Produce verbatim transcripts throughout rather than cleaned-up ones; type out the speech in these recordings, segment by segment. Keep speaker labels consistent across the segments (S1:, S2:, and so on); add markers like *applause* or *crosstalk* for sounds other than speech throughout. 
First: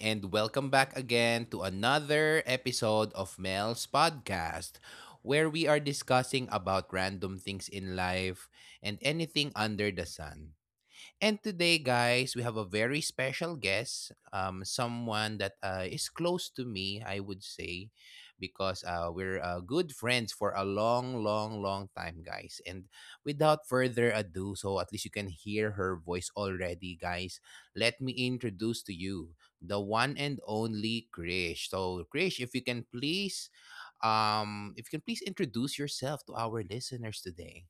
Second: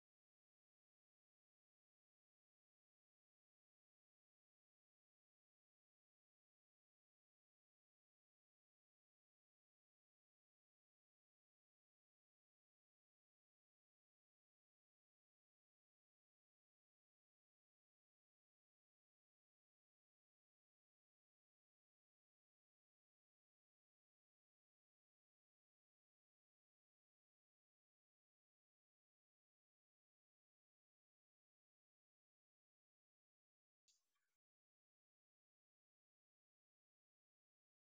S1: and welcome back again to another episode of Mel's podcast, where we are discussing about random things in life and anything under the sun. And today, guys, we have a very special guest, um, someone that uh, is close to me, I would say, because uh, we're uh, good friends for a long, long, long time, guys. And without further ado, so at least you can hear her voice already, guys, let me introduce to you the one and only Krish. So, Krish, if you can please. Um, if you can please introduce yourself to our listeners today.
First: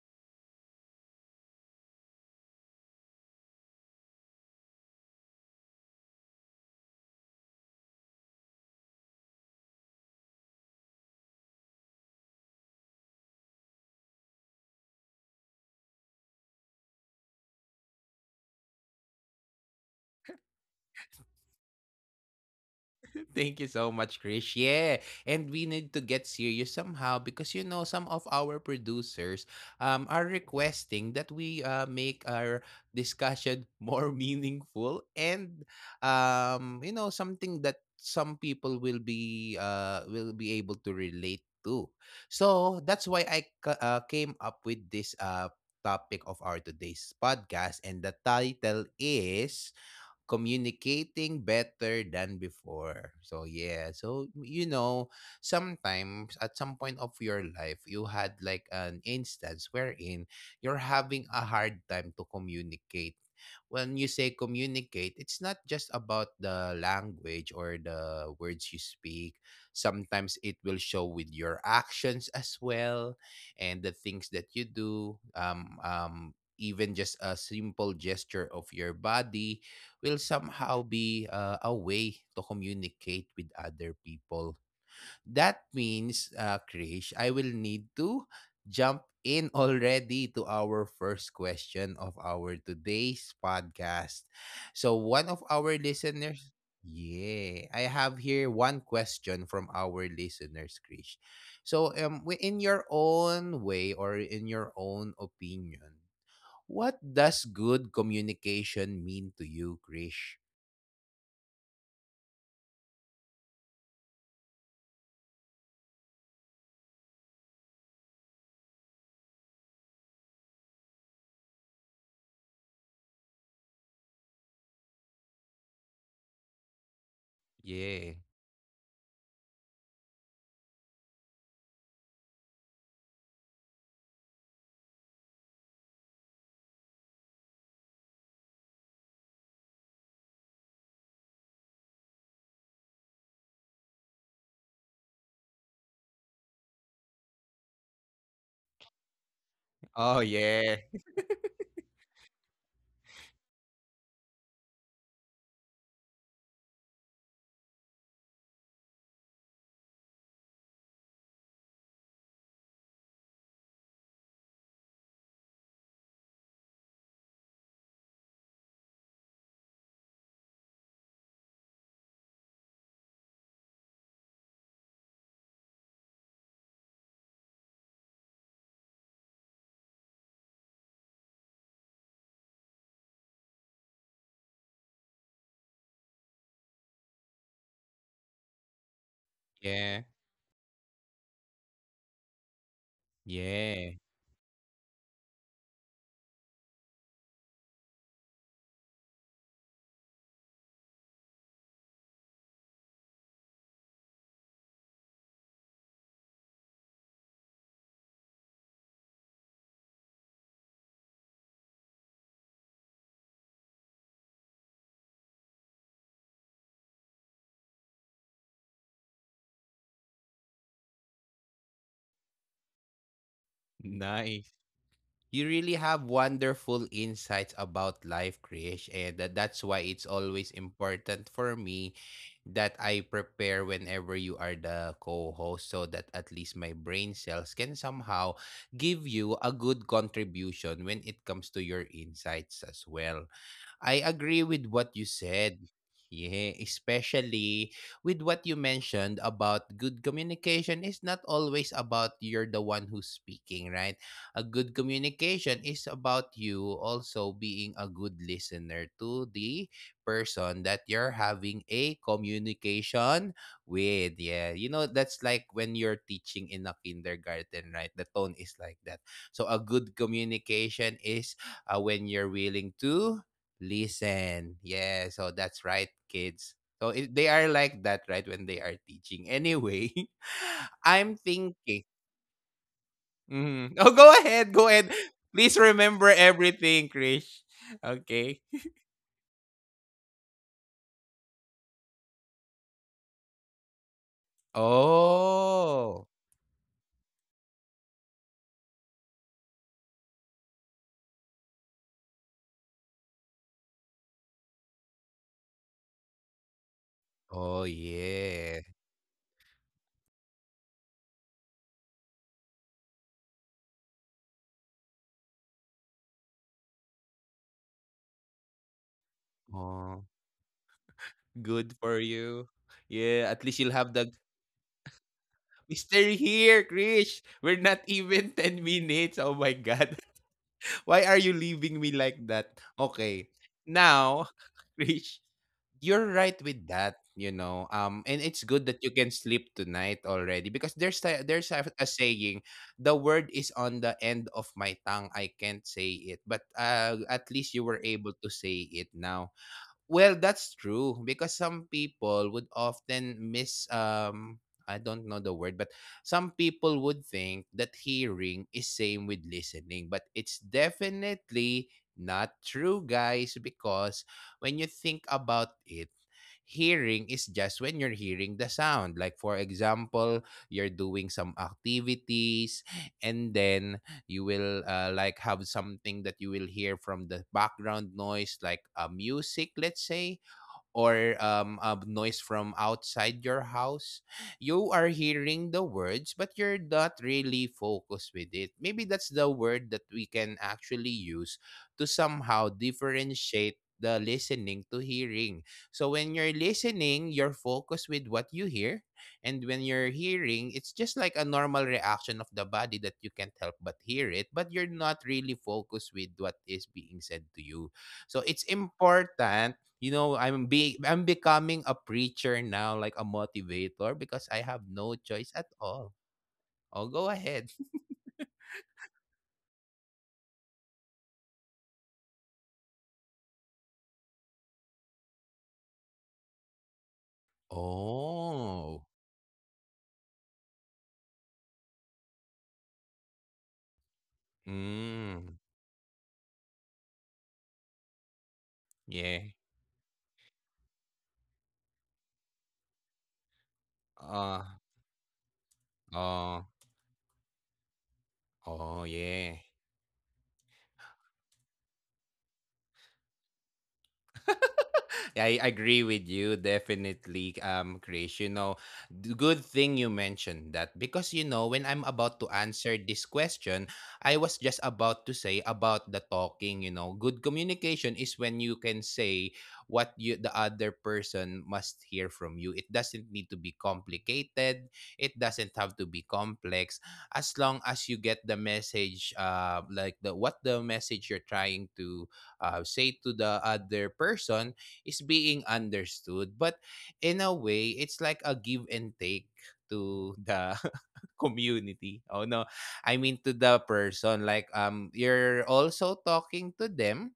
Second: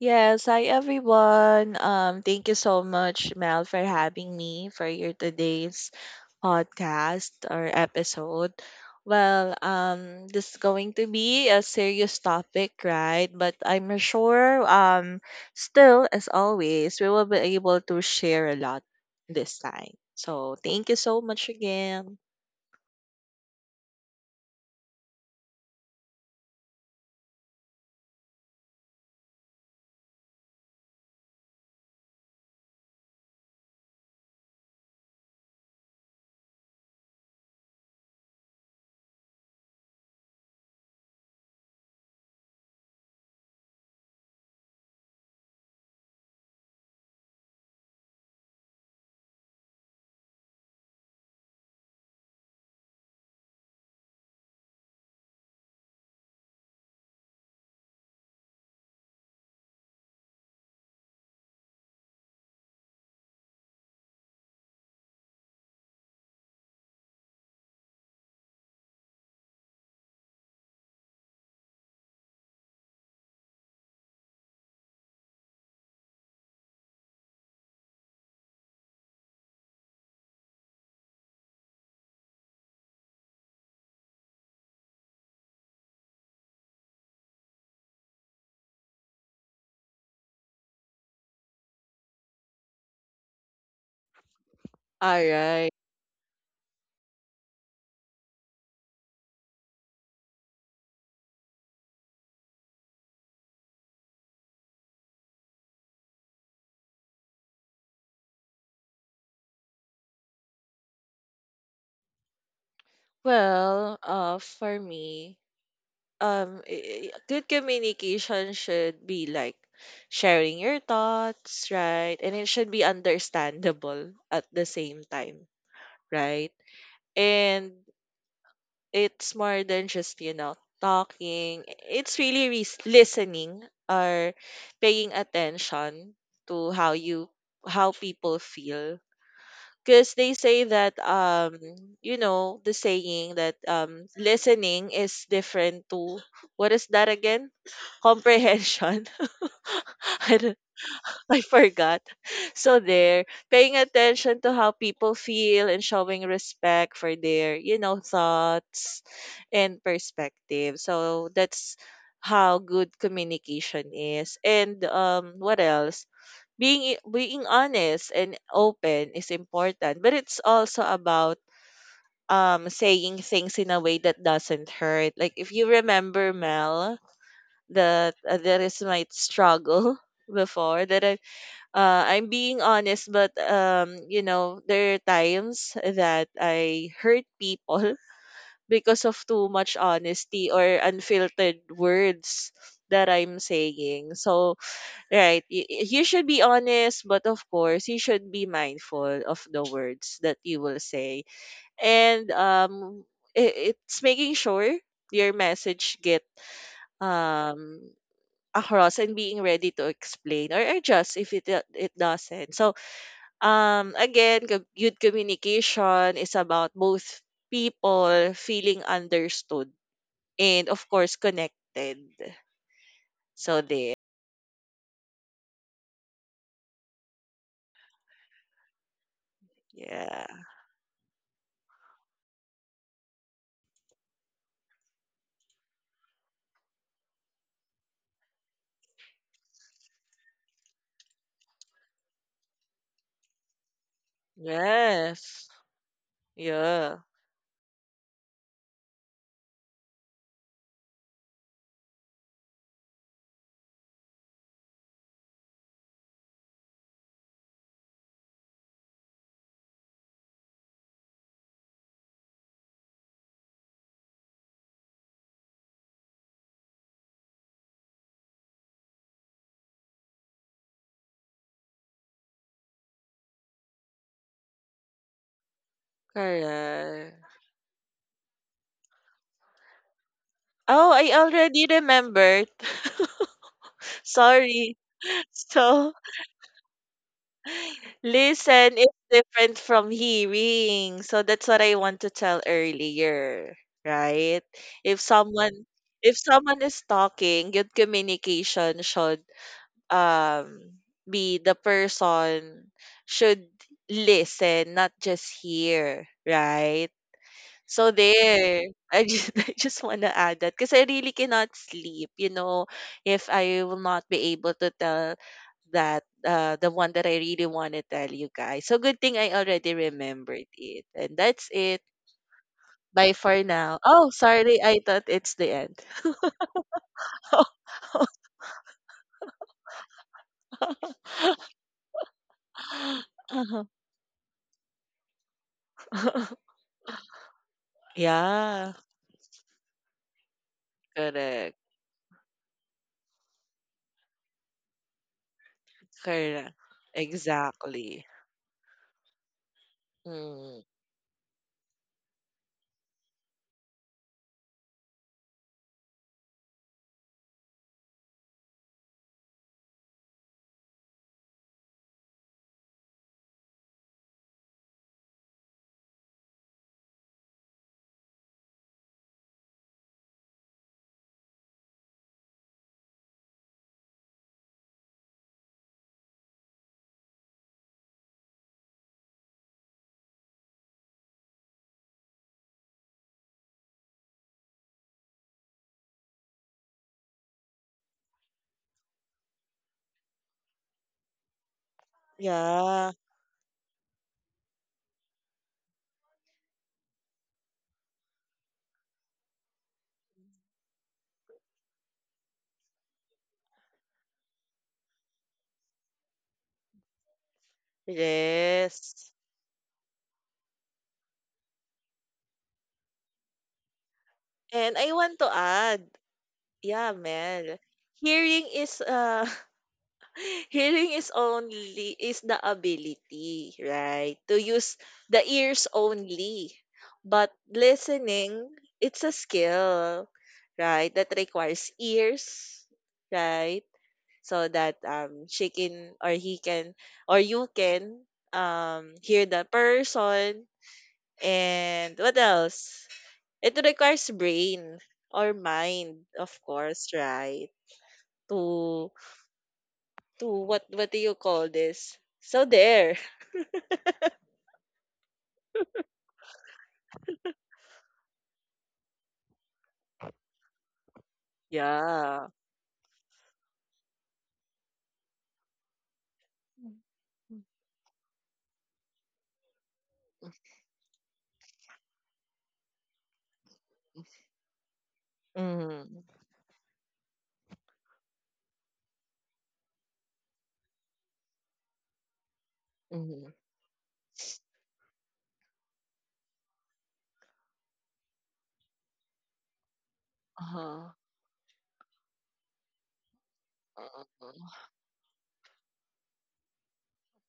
S2: Yes, hi everyone. Um, thank you so much, Mel, for having me for your today's podcast or episode. Well, um, this is going to be a serious topic, right? But I'm sure, um, still, as always, we will be able to share a lot this time. So thank you so much again.
S1: Thank you so much, Krish. Yeah, and we need to get serious somehow because you know some of our producers um are requesting that we uh, make our discussion more *laughs* meaningful and um you know something that some people will be uh will be able to relate to. So that's why I ca- uh, came up with this uh topic of our today's podcast and the title is communicating better than before. So yeah, so you know, sometimes at some point of your life, you had like an instance wherein you're having a hard time to communicate. When you say communicate, it's not just about the language or the words you speak. Sometimes it will show with your actions as well and the things that you do. Um, um, even just a simple gesture of your body will somehow be uh, a way to communicate with other people. That means, uh, Krish, I will need to jump in *laughs* already to our first question of our today's podcast.
S2: All
S1: So, one
S2: right.
S1: of our listeners, yeah, I have here one question from our listeners, Krish. So, um, wi- in your own way or in your own opinion, what does good communication mean to you, Krish?
S2: Well, uh, for me, um i- i- good communication should be like sharing your thoughts, right? And it should be understandable at the same time, right? And
S1: Yeah.
S2: it's more than just, you know, talking. It's really res- listening or paying attention to how you how people feel. Because they say that um you know, the saying that um listening is different to, what is that again? Comprehension. *laughs* I,
S1: Oh,
S2: don't-
S1: yeah.
S2: I forgot. *laughs* So there, paying attention to how people feel and showing respect for their, you know, thoughts and perspective. So that's how good communication is. And um what else? Being i- being honest and open is important, but it's also about um saying things in a way that doesn't hurt. Like, if you remember, Mel, that uh, there is my struggle *laughs* before that i uh, I'm being honest, but, um, you know, there are times that I hurt people *laughs* because of too much
S1: Yeah.
S2: honesty or unfiltered words that I'm saying.
S1: Yeah.
S2: So Right. Y- y- You should be honest, but of course, you should be mindful of the words that you will say. And um, i- it's making sure your message get um across and being ready to explain or adjust if it do- it doesn't. So um again, co- good communication is about both people feeling understood and of course connected. So there.
S1: Nice. You really have wonderful insights about life, Krish, and that- that's why
S2: Yeah.
S1: it's always important for me that I prepare whenever you are the co-host so that at least my brain cells can somehow give you a good contribution when it comes to your insights as well. I agree with what you
S2: Yes.
S1: said. Yeah,
S2: Yeah.
S1: especially with what you mentioned about good communication is not always about you're the one who's speaking, right? A good communication is about you also being a good listener to the person that you're having a communication with. Yeah, you know, that's like when you're teaching in a kindergarten, right? The tone is like that. So, a good communication is uh, when you're willing to listen. Yeah, so that's right, kids. So
S2: Correct.
S1: it, they are like that, right, when they are teaching. Anyway,
S2: Oh,
S1: *laughs*
S2: I
S1: I'm
S2: already
S1: thinking.
S2: remembered. *laughs*
S1: Mhm. Oh, go ahead.
S2: Sorry.
S1: Go ahead. Please
S2: So,
S1: remember everything, Krish. Okay.
S2: listen is different from hearing. So that's what I want to tell earlier, right? If someone if
S1: Oh.
S2: someone is talking, good communication should um be, the person should listen, not just hear, right?
S1: Oh
S2: So there,
S1: yeah.
S2: I just *laughs* I just wanna add that because I really cannot sleep. You know, if I will not be able to tell that, uh, the one that I really want to tell you guys. So good thing I already
S1: Oh,
S2: remembered it, and that's it.
S1: good for you.
S2: Bye
S1: Yeah,
S2: for
S1: at least
S2: now.
S1: you'll have
S2: Oh,
S1: the
S2: sorry, I thought it's the end.
S1: mystery here, Krish.
S2: *laughs*
S1: We're not even *laughs* ten minutes. Oh my god. Why are you leaving me like that? Okay.
S2: Uh-huh.
S1: Now, *laughs* Krish, you're right with that, you know. Um, and it's
S2: Yeah,
S1: good that you can sleep tonight already because there's a,
S2: correct,
S1: there's a, a saying, the word is on the end of my tongue. I can't say it,
S2: correct,
S1: but uh, at least you were
S2: exactly.
S1: able to say it now. Well,
S2: Mm.
S1: that's true because some people would often miss um I don't know the word, but some people would think that hearing is same with listening, but it's definitely not true, guys, because when you think about it, hearing is just when you're hearing the sound. Like for example, you're doing some activities and then you will uh, like have something that you will hear from the background noise like uh, music let's say or um, a noise from outside your house, you are hearing the words, but you're not really focused with it. Maybe that's the word that we can actually use to somehow
S2: Yeah,
S1: differentiate the listening to hearing. So when you're listening, you're focused with what you hear. And when you're hearing, it's just like a normal reaction of the body that you can't help but hear it, but you're not really focused with what is being said to you. So it's
S2: yes.
S1: important you know i'm be I'm becoming a preacher now like a motivator because I have
S2: And I
S1: no
S2: want to
S1: choice at
S2: add.
S1: all.
S2: Yeah,
S1: Oh go
S2: Mel.
S1: ahead.
S2: Hearing is uh *laughs* hearing is only is the ability, right? To use the ears only. But listening,
S1: Oh.
S2: it's a skill, right? That requires ears, right? So that um she
S1: Mm,
S2: can or he can or you can um hear
S1: yeah.
S2: the person. And what else? It requires
S1: Uh.
S2: brain or mind, of
S1: Oh.
S2: course, right? to
S1: Oh yeah.
S2: to What what do you call this? So there. *laughs*
S1: Yeah, I agree with you definitely um Chris you know d- good thing you mentioned that because you know when I'm
S2: Yeah.
S1: about to answer this question I was just about to say about the talking you know good communication is when you can say what you the other person must hear from you. It doesn't need to be complicated, it doesn't have
S2: Mm-hmm.
S1: to be complex as long as you get the message uh like the what the message you're trying to uh, say to
S2: Mm-hmm.
S1: the other person is being understood. But in a way, it's like a give and take to the
S2: Uh-huh.
S1: *laughs* community. Oh no. I mean to the person like um you're also talking to them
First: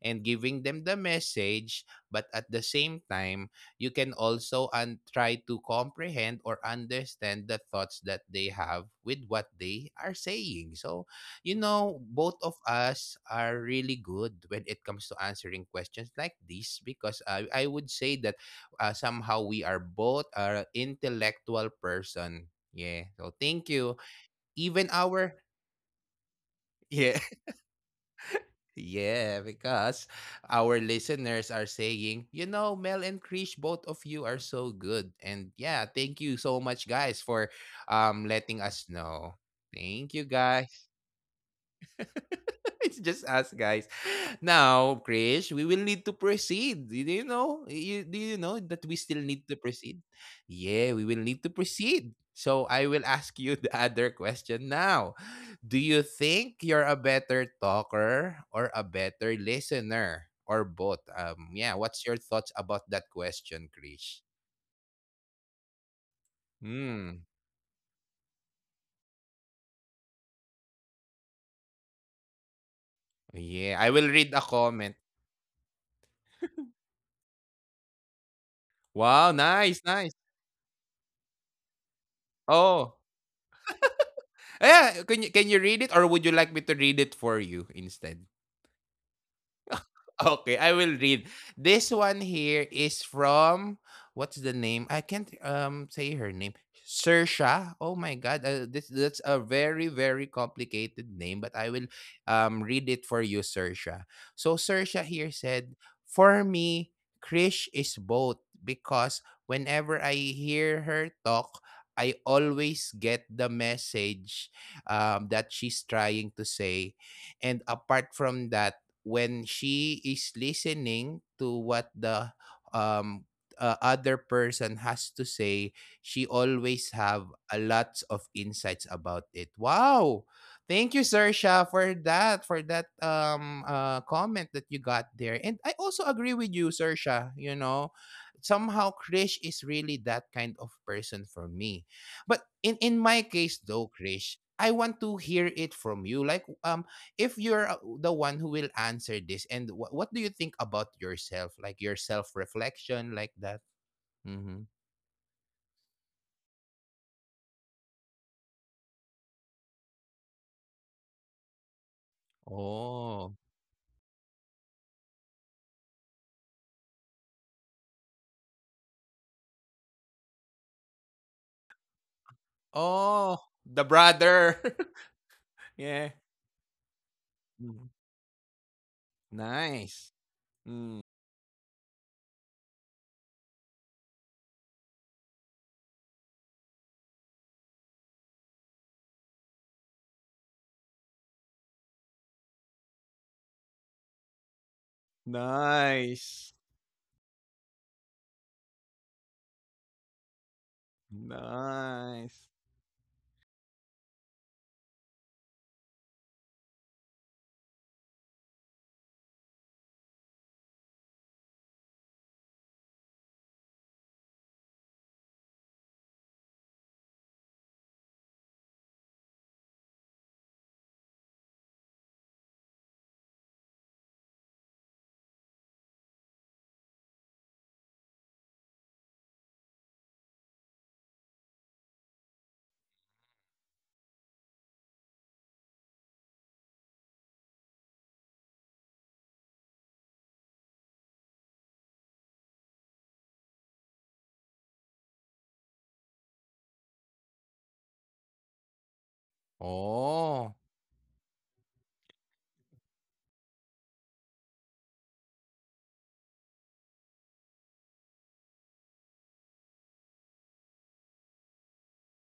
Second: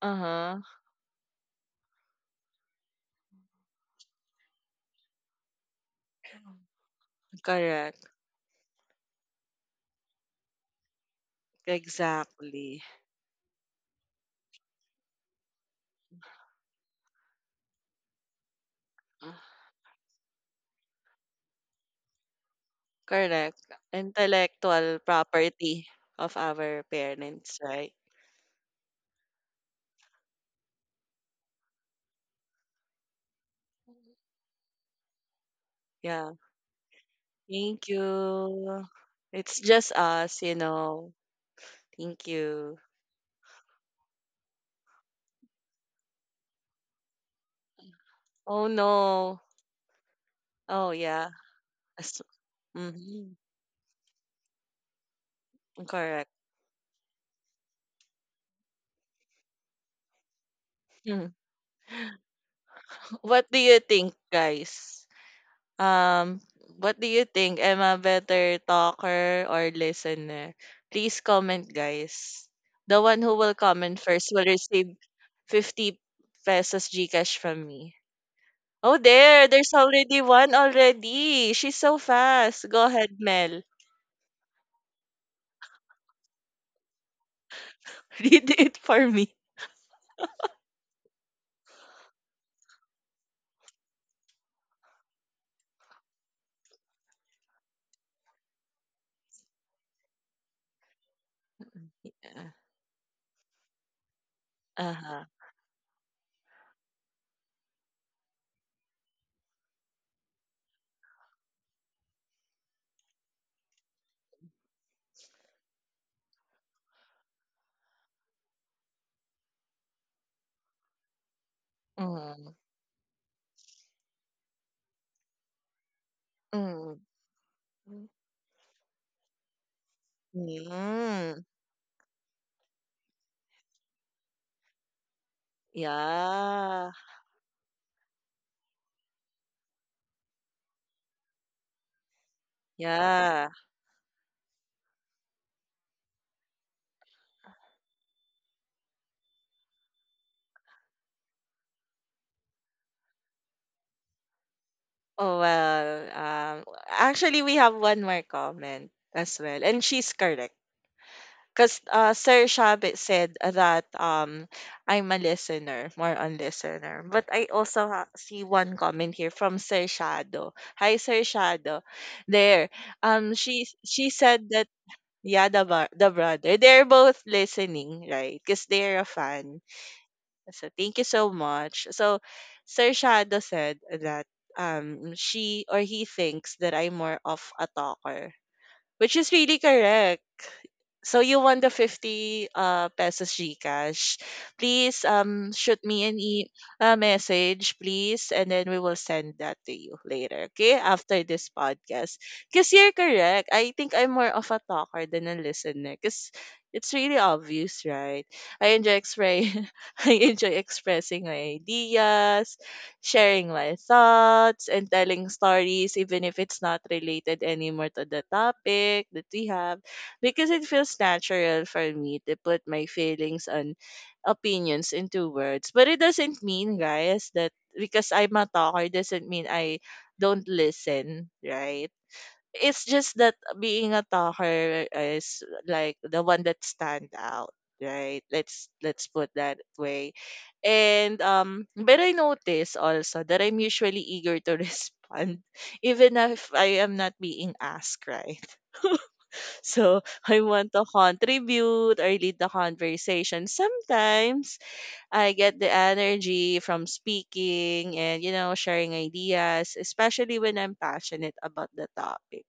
S1: and
S2: Uh-huh.
S1: giving them the message but at the same time you can also un- try to comprehend or understand the thoughts
S2: Correct.
S1: that they have with what they are saying. So you know both of
S2: Exactly.
S1: us are really good when it comes to answering questions like this because i, I would say that uh, somehow we are both are intellectual person, yeah, so
S2: Correct.
S1: thank you even
S2: Intellectual
S1: our
S2: property of our
S1: *laughs* yeah.
S2: parents, right?
S1: Yeah, because our listeners are saying, you know, Mel and Krish, both of you are so good. And yeah, thank
S2: Yeah.
S1: you so much, guys, for
S2: Thank
S1: um letting us
S2: you.
S1: know.
S2: It's just
S1: Thank you,
S2: us, you
S1: guys.
S2: know. Thank you.
S1: *laughs* It's just us guys. Now, Krish, we will need to proceed. Do you know? You, do you know
S2: Oh
S1: that we still
S2: no.
S1: need to proceed?
S2: Oh
S1: Yeah, we will
S2: yeah.
S1: need to proceed.
S2: As-
S1: So I will
S2: mhm.
S1: ask you *laughs* the other question now. Do you
S2: Correct.
S1: think you're a better talker or a better listener or both?
S2: Mm.
S1: Um, yeah. What's your thoughts about that
S2: What do
S1: question,
S2: you think,
S1: Krish?
S2: guys? Um, what do
S1: Hmm.
S2: you think? Am I better talker or listener? Please comment, guys. The one who will
S1: Yeah, I
S2: comment
S1: will read
S2: first
S1: a
S2: will
S1: comment.
S2: receive fifty pesos Gcash from me. Oh,
S1: Wow,
S2: there. There's
S1: nice, nice.
S2: already one already. She's so fast. Go
S1: Oh,
S2: ahead, Mel.
S1: *laughs* yeah, can you, can you read it or would you like me to read it for you instead?
S2: *laughs* Read it for me.
S1: Okay, I will read. This one here is from what's the name? I can't um say her name. Sersha. Oh my god, uh, this that's a very very complicated name, but I will um read it for you, Sersha. So Sersha
S2: Uh-huh.
S1: here said, "For me, Krish is both because whenever I hear her talk, I always get the message um, that she's trying to say. And apart from that, when she is listening to what the
S2: Mm.
S1: um uh, other person has to say she
S2: Mm.
S1: always have a lots of insights about it. Wow,
S2: Mm.
S1: thank you Sersha for that for that um uh, comment that you got there. And I also agree with you
S2: Yeah.
S1: Sersha, you know, somehow Krish is really that kind of person for me. But in in my
S2: Yeah.
S1: case though Krish I want to hear it from you like um if you're uh, the one who will answer this and wh- what do you think about yourself like your self reflection like that. Mm-hmm.
S2: Oh, well, um, actually, we have one more comment as well, and she's correct. Because uh, Sir Shabit said
S1: Oh.
S2: that, um, I'm a listener, more on listener. But I also ha- see one comment here from Sir Shadow. Hi, Sir Shadow. There, um,
S1: Oh.
S2: she
S1: The
S2: she said that
S1: brother.
S2: yeah, the bro-
S1: *laughs*
S2: the
S1: Yeah.
S2: brother, they're both listening,
S1: Mm.
S2: right? Because they're a fan.
S1: Nice.
S2: So thank you
S1: Mm.
S2: so much. So Sir Shadow said that um she or he thinks that I'm more of a talker, which is really correct. So you won the fifty uh, pesos Gcash. Please um shoot me an e-
S1: Nice.
S2: a message, please, and then we will send that to you later, okay? After this podcast.
S1: Nice.
S2: Because you're correct. I think I'm more of a talker than a listener. Because it's really obvious, right? I enjoy expre- *laughs* I enjoy expressing my ideas, sharing my thoughts and telling stories, even if it's not related anymore to the topic that we have, because it feels natural for me to put my feelings and opinions into words. But it doesn't mean, guys, that because I'm a talker, doesn't mean I don't listen, right? It's just that being a talker is like the one that stand out, right? Let's let's put that way. And um but I notice also that I'm usually eager to *laughs* respond even if I am not being asked, right? *laughs* So I
S1: Oh,
S2: want to contribute or lead the conversation. Sometimes I get the energy from speaking and, you know, sharing ideas, especially when I'm passionate about the topic.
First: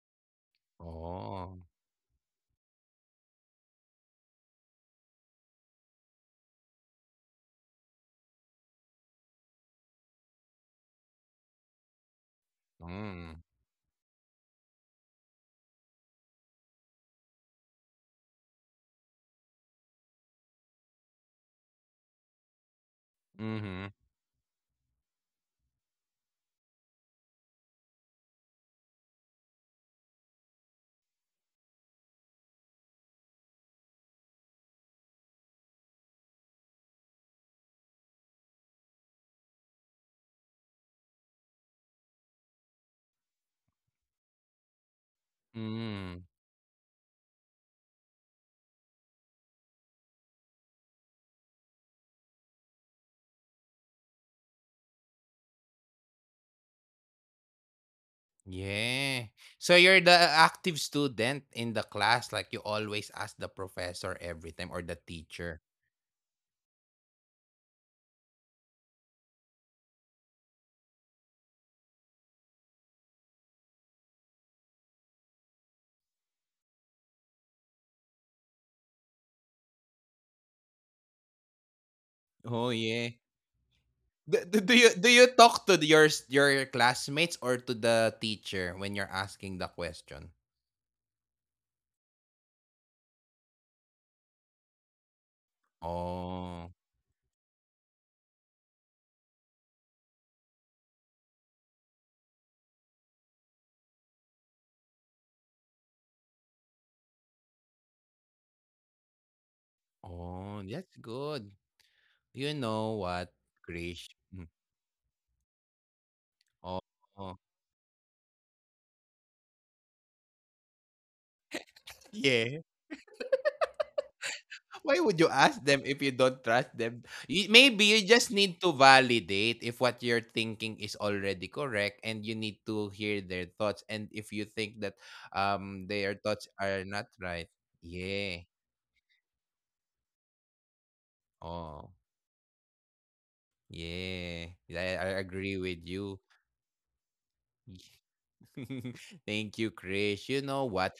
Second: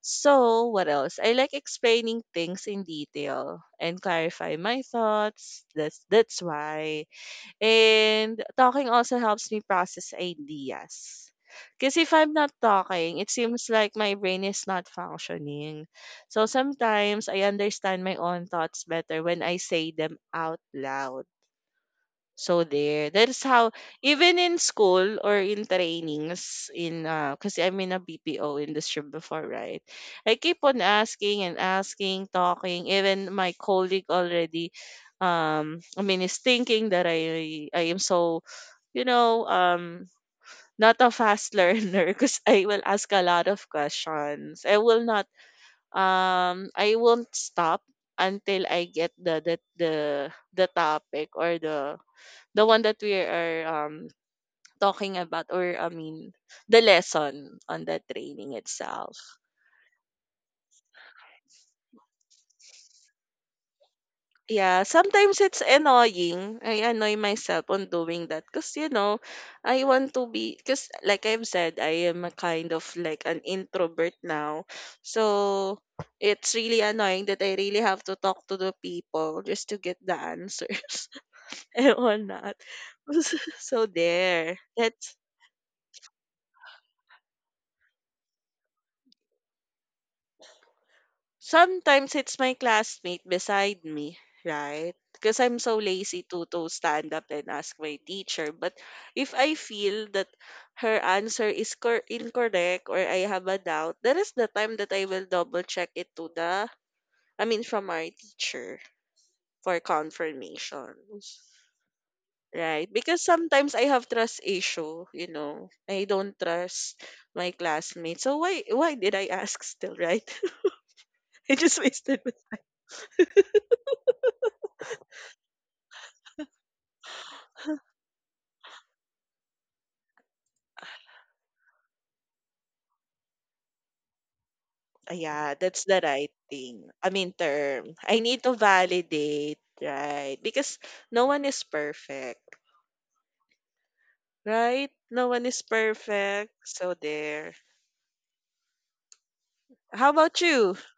S2: So, what else? I like
S1: oh,
S2: explaining things in detail and clarify my thoughts. That's that's why. And talking also helps me process ideas. Because if I'm not talking, it
S1: mm,
S2: seems like my brain is not functioning. So sometimes I understand my own thoughts better when I say them out loud. So there, that's how,
S1: mm-hmm,
S2: even in school or in trainings in uh, because I'm in a B P O industry before, right? I keep on asking and asking, talking. Even my colleague already, um, I mean, is thinking that I I am so, you know, um not a fast learner *laughs* because I will ask a lot of questions. I will not
S1: mm,
S2: um I won't stop until I get the the the the topic or the the one that we are um talking about, or I mean the lesson on the training
S1: yeah.
S2: itself.
S1: So you're the active student in the class, like you always ask the professor every time or
S2: Yeah,
S1: the
S2: sometimes
S1: teacher.
S2: it's annoying. I annoy myself on doing that because, you know, I want to be, because like I've said, I am a kind of like an introvert now. So it's really annoying that I really have to talk to the people just to get the answers *laughs* and whatnot.
S1: Oh yeah.
S2: *laughs* So
S1: Do, do,
S2: there.
S1: do you do
S2: That's
S1: you talk to your s- your classmates or to the teacher when you're asking the question?
S2: Sometimes it's my classmate beside me, right? Because I'm so lazy to
S1: Oh,
S2: to stand up and ask my teacher. But if I feel that her answer is cor- incorrect or I have a doubt, that is the time that I will double check it to the, I mean, from our teacher for
S1: oh, that's
S2: confirmation,
S1: good. You
S2: right?
S1: know
S2: Because
S1: what,
S2: sometimes I
S1: Krish?
S2: have
S1: Mm.
S2: trust issue, you know, I don't
S1: Oh,
S2: trust
S1: oh.
S2: my classmates. So why why did I ask still, right? *laughs* I just wasted.
S1: Yeah. Why would you ask them if you don't trust them? You, maybe you just need to validate if what you're thinking is already correct, and you need to hear their thoughts. And if you think that
S2: Yeah,
S1: um
S2: that's the
S1: their
S2: right
S1: thoughts are
S2: thing.
S1: not
S2: I mean,
S1: right,
S2: term. I
S1: yeah.
S2: need to validate, right? Because no one is
S1: Oh.
S2: perfect,
S1: Yeah, I
S2: right?
S1: I
S2: No one
S1: agree
S2: is
S1: with you.
S2: perfect. So there.
S1: *laughs* Thank you,
S2: How
S1: Chris. You
S2: about
S1: know
S2: you?
S1: what?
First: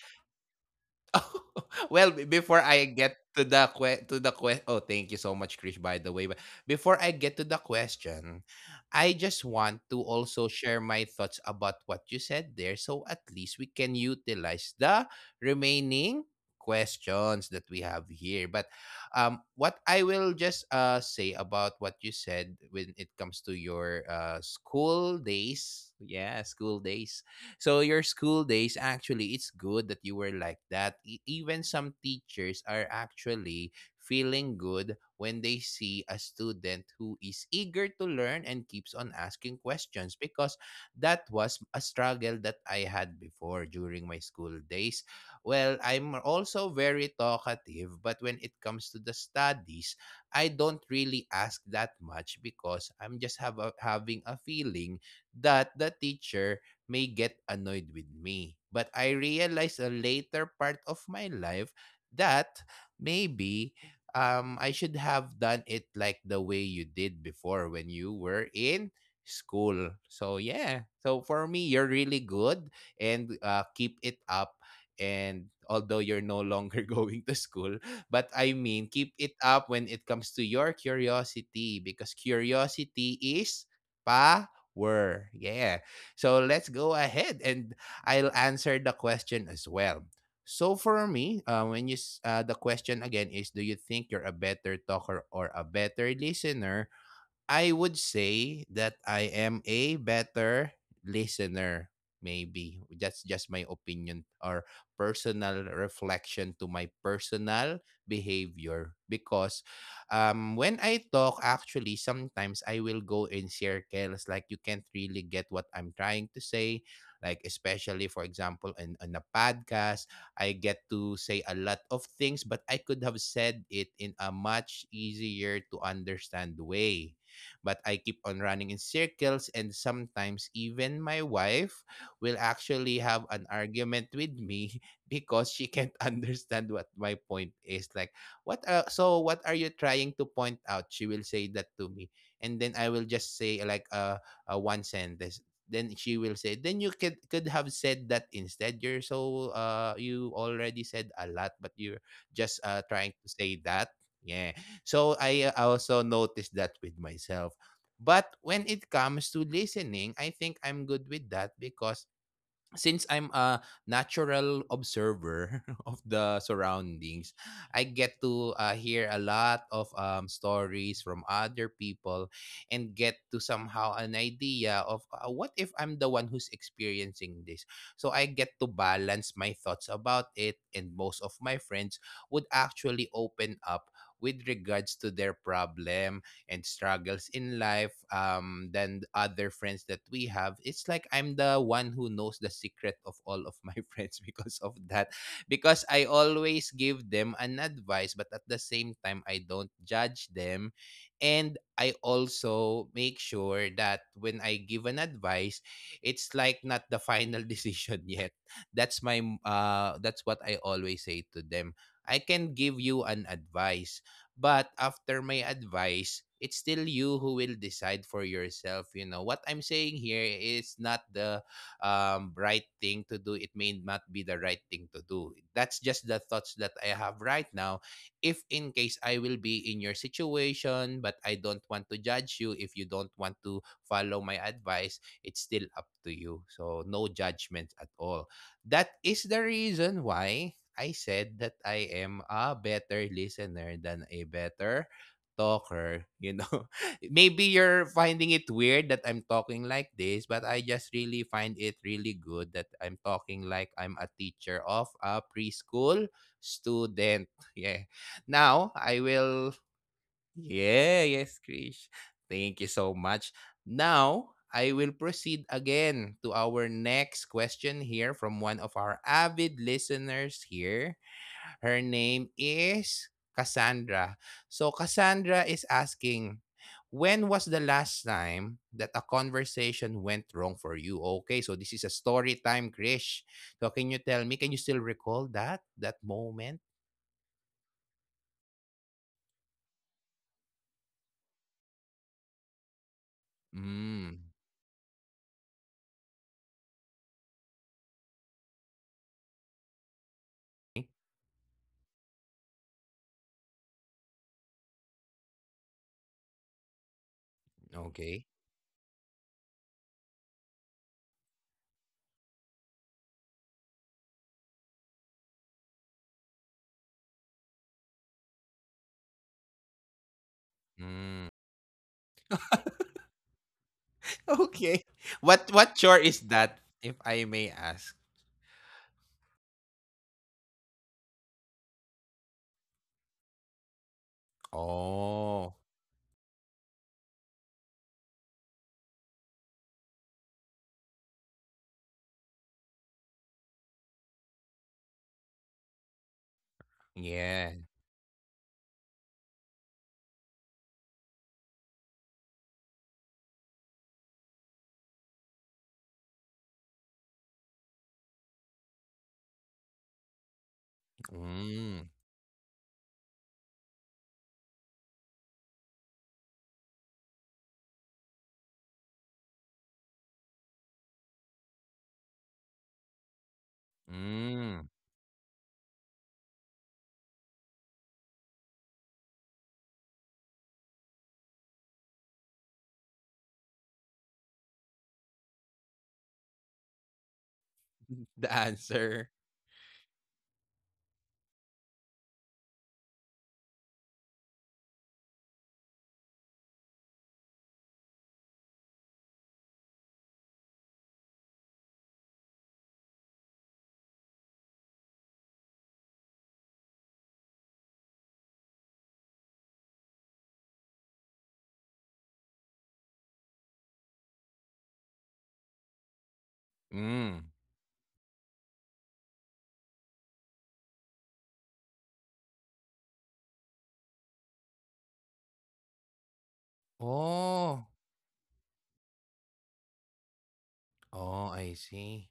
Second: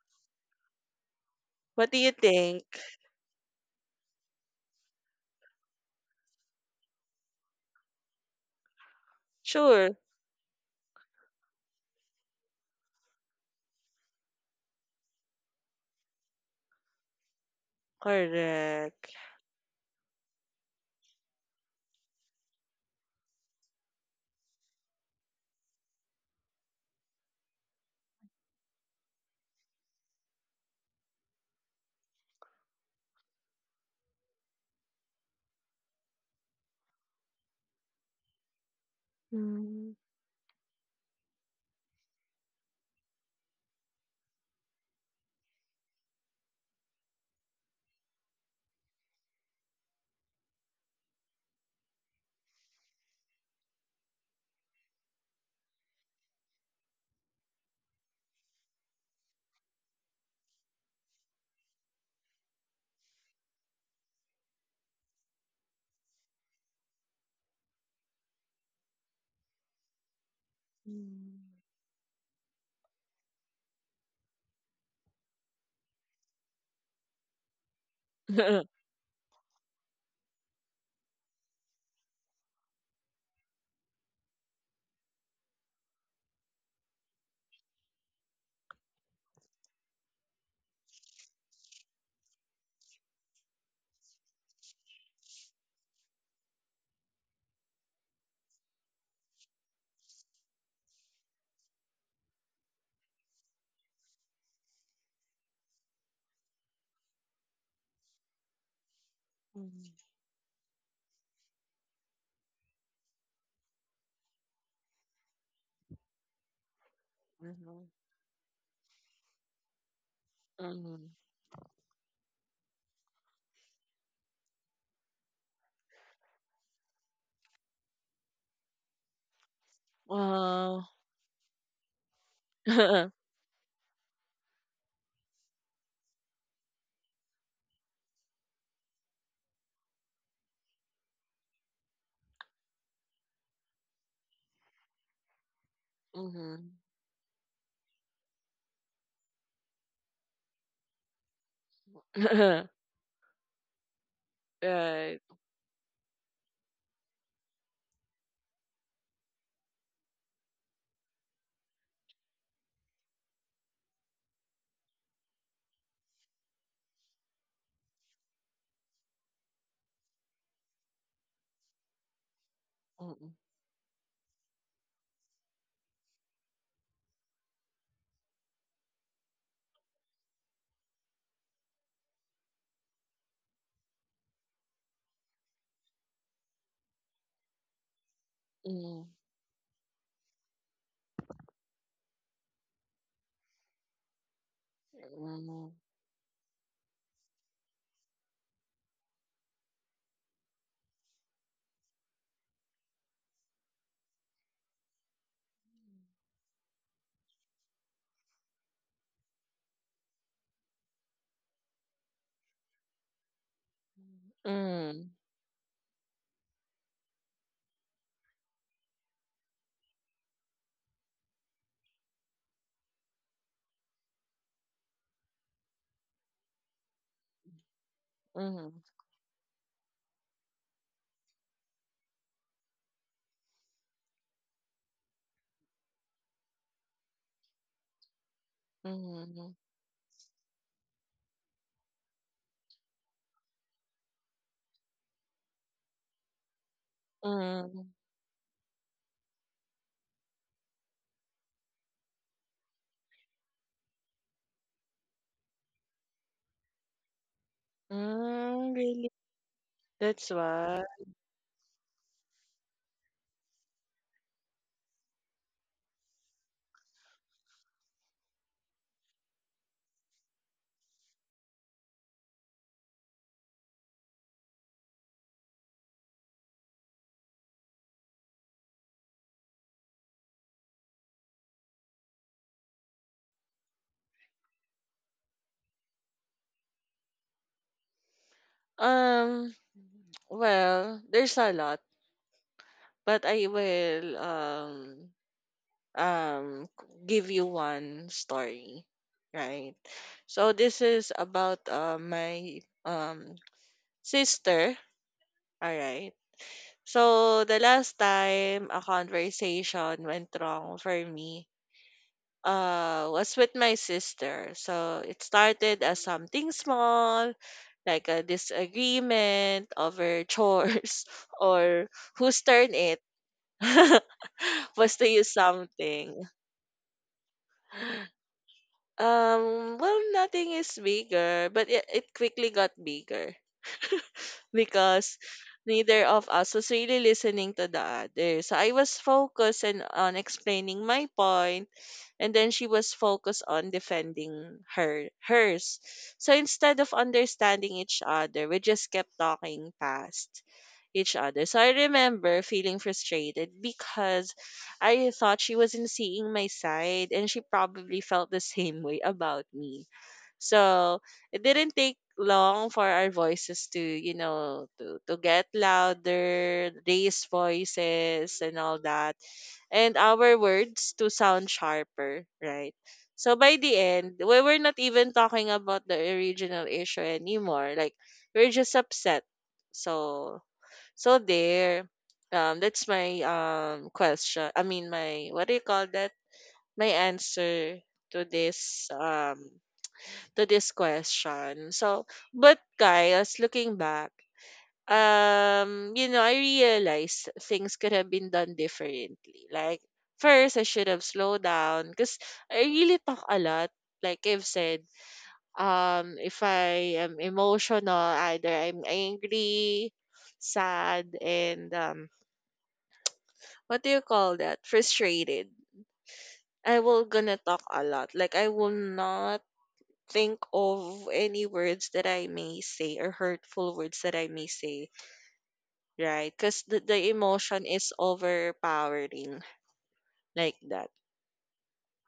S1: *laughs*
S2: What do you
S1: Well, be before
S2: think?
S1: I get to the que to the que oh, thank you so much, Krish, by the way. But before I get to the question, I just want
S2: Sure.
S1: to also share my thoughts about what you said there, so at least we can utilize the remaining questions that we have here. But
S2: Correct.
S1: um, what I will just uh say about what you said when it comes to your uh school days, yeah, school days. So your school days actually it's good that you were like that. E- even some teachers are actually feeling good when they see a student who is eager to learn and keeps on asking
S2: Mm.
S1: questions because that was a struggle that I had before during my school days. Well, I'm also very talkative, but when it comes to the studies, I don't really ask that much because I'm just have a, having a feeling that the teacher may get annoyed with me. But I realized a later part of my life that maybe um, I should have done it like the way you did before when you were in school. So, yeah. So, for
S2: Mm.
S1: me, you're really good and uh, keep it up. And although you're no longer *laughs* going to school, but I mean,
S2: *laughs*
S1: keep it up when it comes to your curiosity because curiosity is power. Yeah. So let's go ahead and I'll answer the question as well. So for me, uh, when you s- uh, the question again is, do you think you're a better talker or a better listener? I would say that I am a better listener. Maybe that's just my opinion or personal reflection to my personal behavior. Because um, when I talk, actually, sometimes I will go in circles, like you can't really get what I'm trying to say. Like,
S2: Mm-hmm. Mm. mhm,
S1: especially, for example, in, in a podcast, I get to
S2: mhm.
S1: say a lot of things, but I could have said it in a much easier to understand way, but I keep on running in circles, and sometimes even
S2: Wow.
S1: my wife will actually have an
S2: *laughs*
S1: argument with me *laughs* because she can't *laughs* understand what my point is, like what are, so what are you trying to point out? She will say that to me, and then I will just say like a a one sentence. Then she will say, then
S2: Mm-hmm.
S1: you could could have said that instead. You're so uh you already said a lot, but you're just uh
S2: *laughs*
S1: trying to say that, yeah. So
S2: Right.
S1: I uh, also noticed that with myself. But when it comes to listening, I think I'm good with that because since I'm a natural observer *laughs* of the surroundings, I get to uh, hear a lot of um, stories from other people and get to
S2: Mm-hmm.
S1: somehow an idea of uh, what if I'm the one who's experiencing this. So I get to balance my thoughts about it, and most of my friends would actually open up with regards to their problem and struggles in life, um than the
S2: Mm-hmm.
S1: other friends that we have. It's like I'm the one who knows the secret of all of my *laughs* friends because of that, because I always give them an advice, but at the same time I don't judge them. And I also make sure that when I give an advice, it's like not the final *laughs* decision yet. That's my m- uh that's what I always say to them. I can give you an advice, but
S2: Mm-hmm.
S1: after my advice, it's still you who will decide for yourself. You know, what I'm saying here is not the um, right thing to do. It may not be the right thing to do. That's just the thoughts that I have right now, if in case I will be in your situation. But I don't want to judge you. If you don't want to follow my advice, it's still up to you. So, no judgment at all. That is the reason why I said that I am a better listener than a better talker, *laughs* you know. Maybe you're
S2: Mm-hmm.
S1: finding it weird that I'm talking like this, but I just really find it really good that I'm talking like I'm a teacher of a preschool student. Yeah. Now,
S2: Mm,
S1: I
S2: really?
S1: will.
S2: That's why.
S1: Yeah, yes, Krish. Thank you so much. Now, I will proceed again to our next question here from one of our avid listeners here. Her name is Cassandra. So Cassandra is asking, when was the last time that a conversation went wrong for you? Okay, so this is a story time, Krish. So can you tell me, can you still recall that that moment?
S2: Um, well, there's a lot, but I will
S1: Mm.
S2: um um give you one story, right? So this is about uh, my um sister, all right? So the last
S1: Okay.
S2: time a conversation went wrong for me, uh was with my sister. So it started as something small, like a disagreement over chores *laughs*
S1: Mm. *laughs*
S2: or whose turn it *laughs* was to
S1: Okay.
S2: use
S1: What
S2: something.
S1: what chore is that, if I may ask?
S2: Um, well, nothing is bigger, but it, it quickly got bigger because
S1: Oh,
S2: neither of us was really listening to the other. So I was focused and on explaining my point, and then she was focused on defending her hers. So instead of understanding
S1: yeah.
S2: each other, we just kept talking past each other. So I remember feeling frustrated because I thought she wasn't seeing my side, and she probably felt the *laughs* same way about me. So it didn't take
S1: Mm.
S2: long for our voices to, you know, to, to get louder, raise voices and all that. And our words to sound sharper, right? So by the end, we were not
S1: Mm.
S2: even talking about the original issue anymore. Like we're just upset. So so there. Um that's my um question. I mean my, what do you call that? My answer to
S1: The
S2: this
S1: answer.
S2: um to this question. So, but guys, looking back, um, you know, I realized things could have been done differently. Like, first, I should have slowed down because I really talk a lot. Like I've said, um, if I am emotional, either I'm angry, sad, and um, what do you call that? Frustrated. I will
S1: Mm.
S2: gonna talk a lot. Like I will not think of any words that I may say or hurtful words that I may say, right? Because the, the
S1: Oh.
S2: emotion is overpowering like that.
S1: Oh, I see.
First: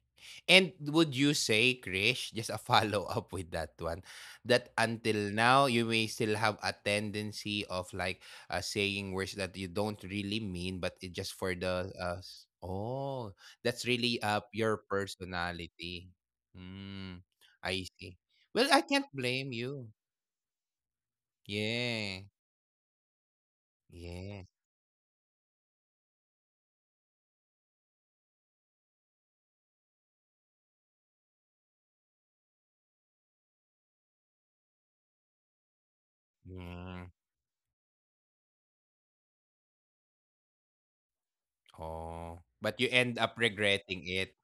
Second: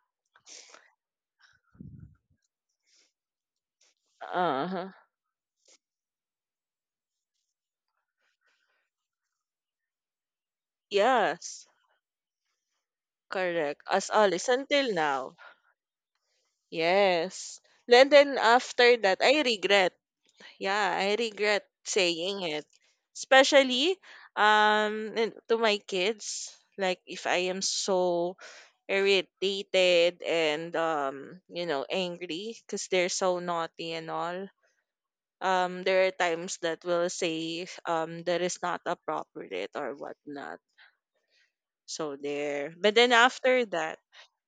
S1: And would you say, Krish, just a *laughs* follow up with that one,
S2: Uh
S1: that
S2: huh.
S1: until now you may still have a tendency of like uh, saying words that you don't really mean, but it just for
S2: Yes,
S1: the uh, s- oh,
S2: correct.
S1: that's
S2: As
S1: really uh
S2: always,
S1: your
S2: until now.
S1: personality. Mm,
S2: Yes.
S1: I
S2: Then,
S1: see.
S2: then
S1: Well, I
S2: after
S1: can't
S2: that, I
S1: blame you.
S2: regret. Yeah, I regret
S1: Yeah,
S2: saying it. Especially
S1: yeah.
S2: um and to my kids. Like if I am so irritated and um you know angry because they're so naughty and all, um there are times that will
S1: Mm,
S2: say um that is not appropriate or whatnot. So
S1: oh,
S2: there.
S1: but you
S2: But then
S1: end up
S2: after that,
S1: regretting it.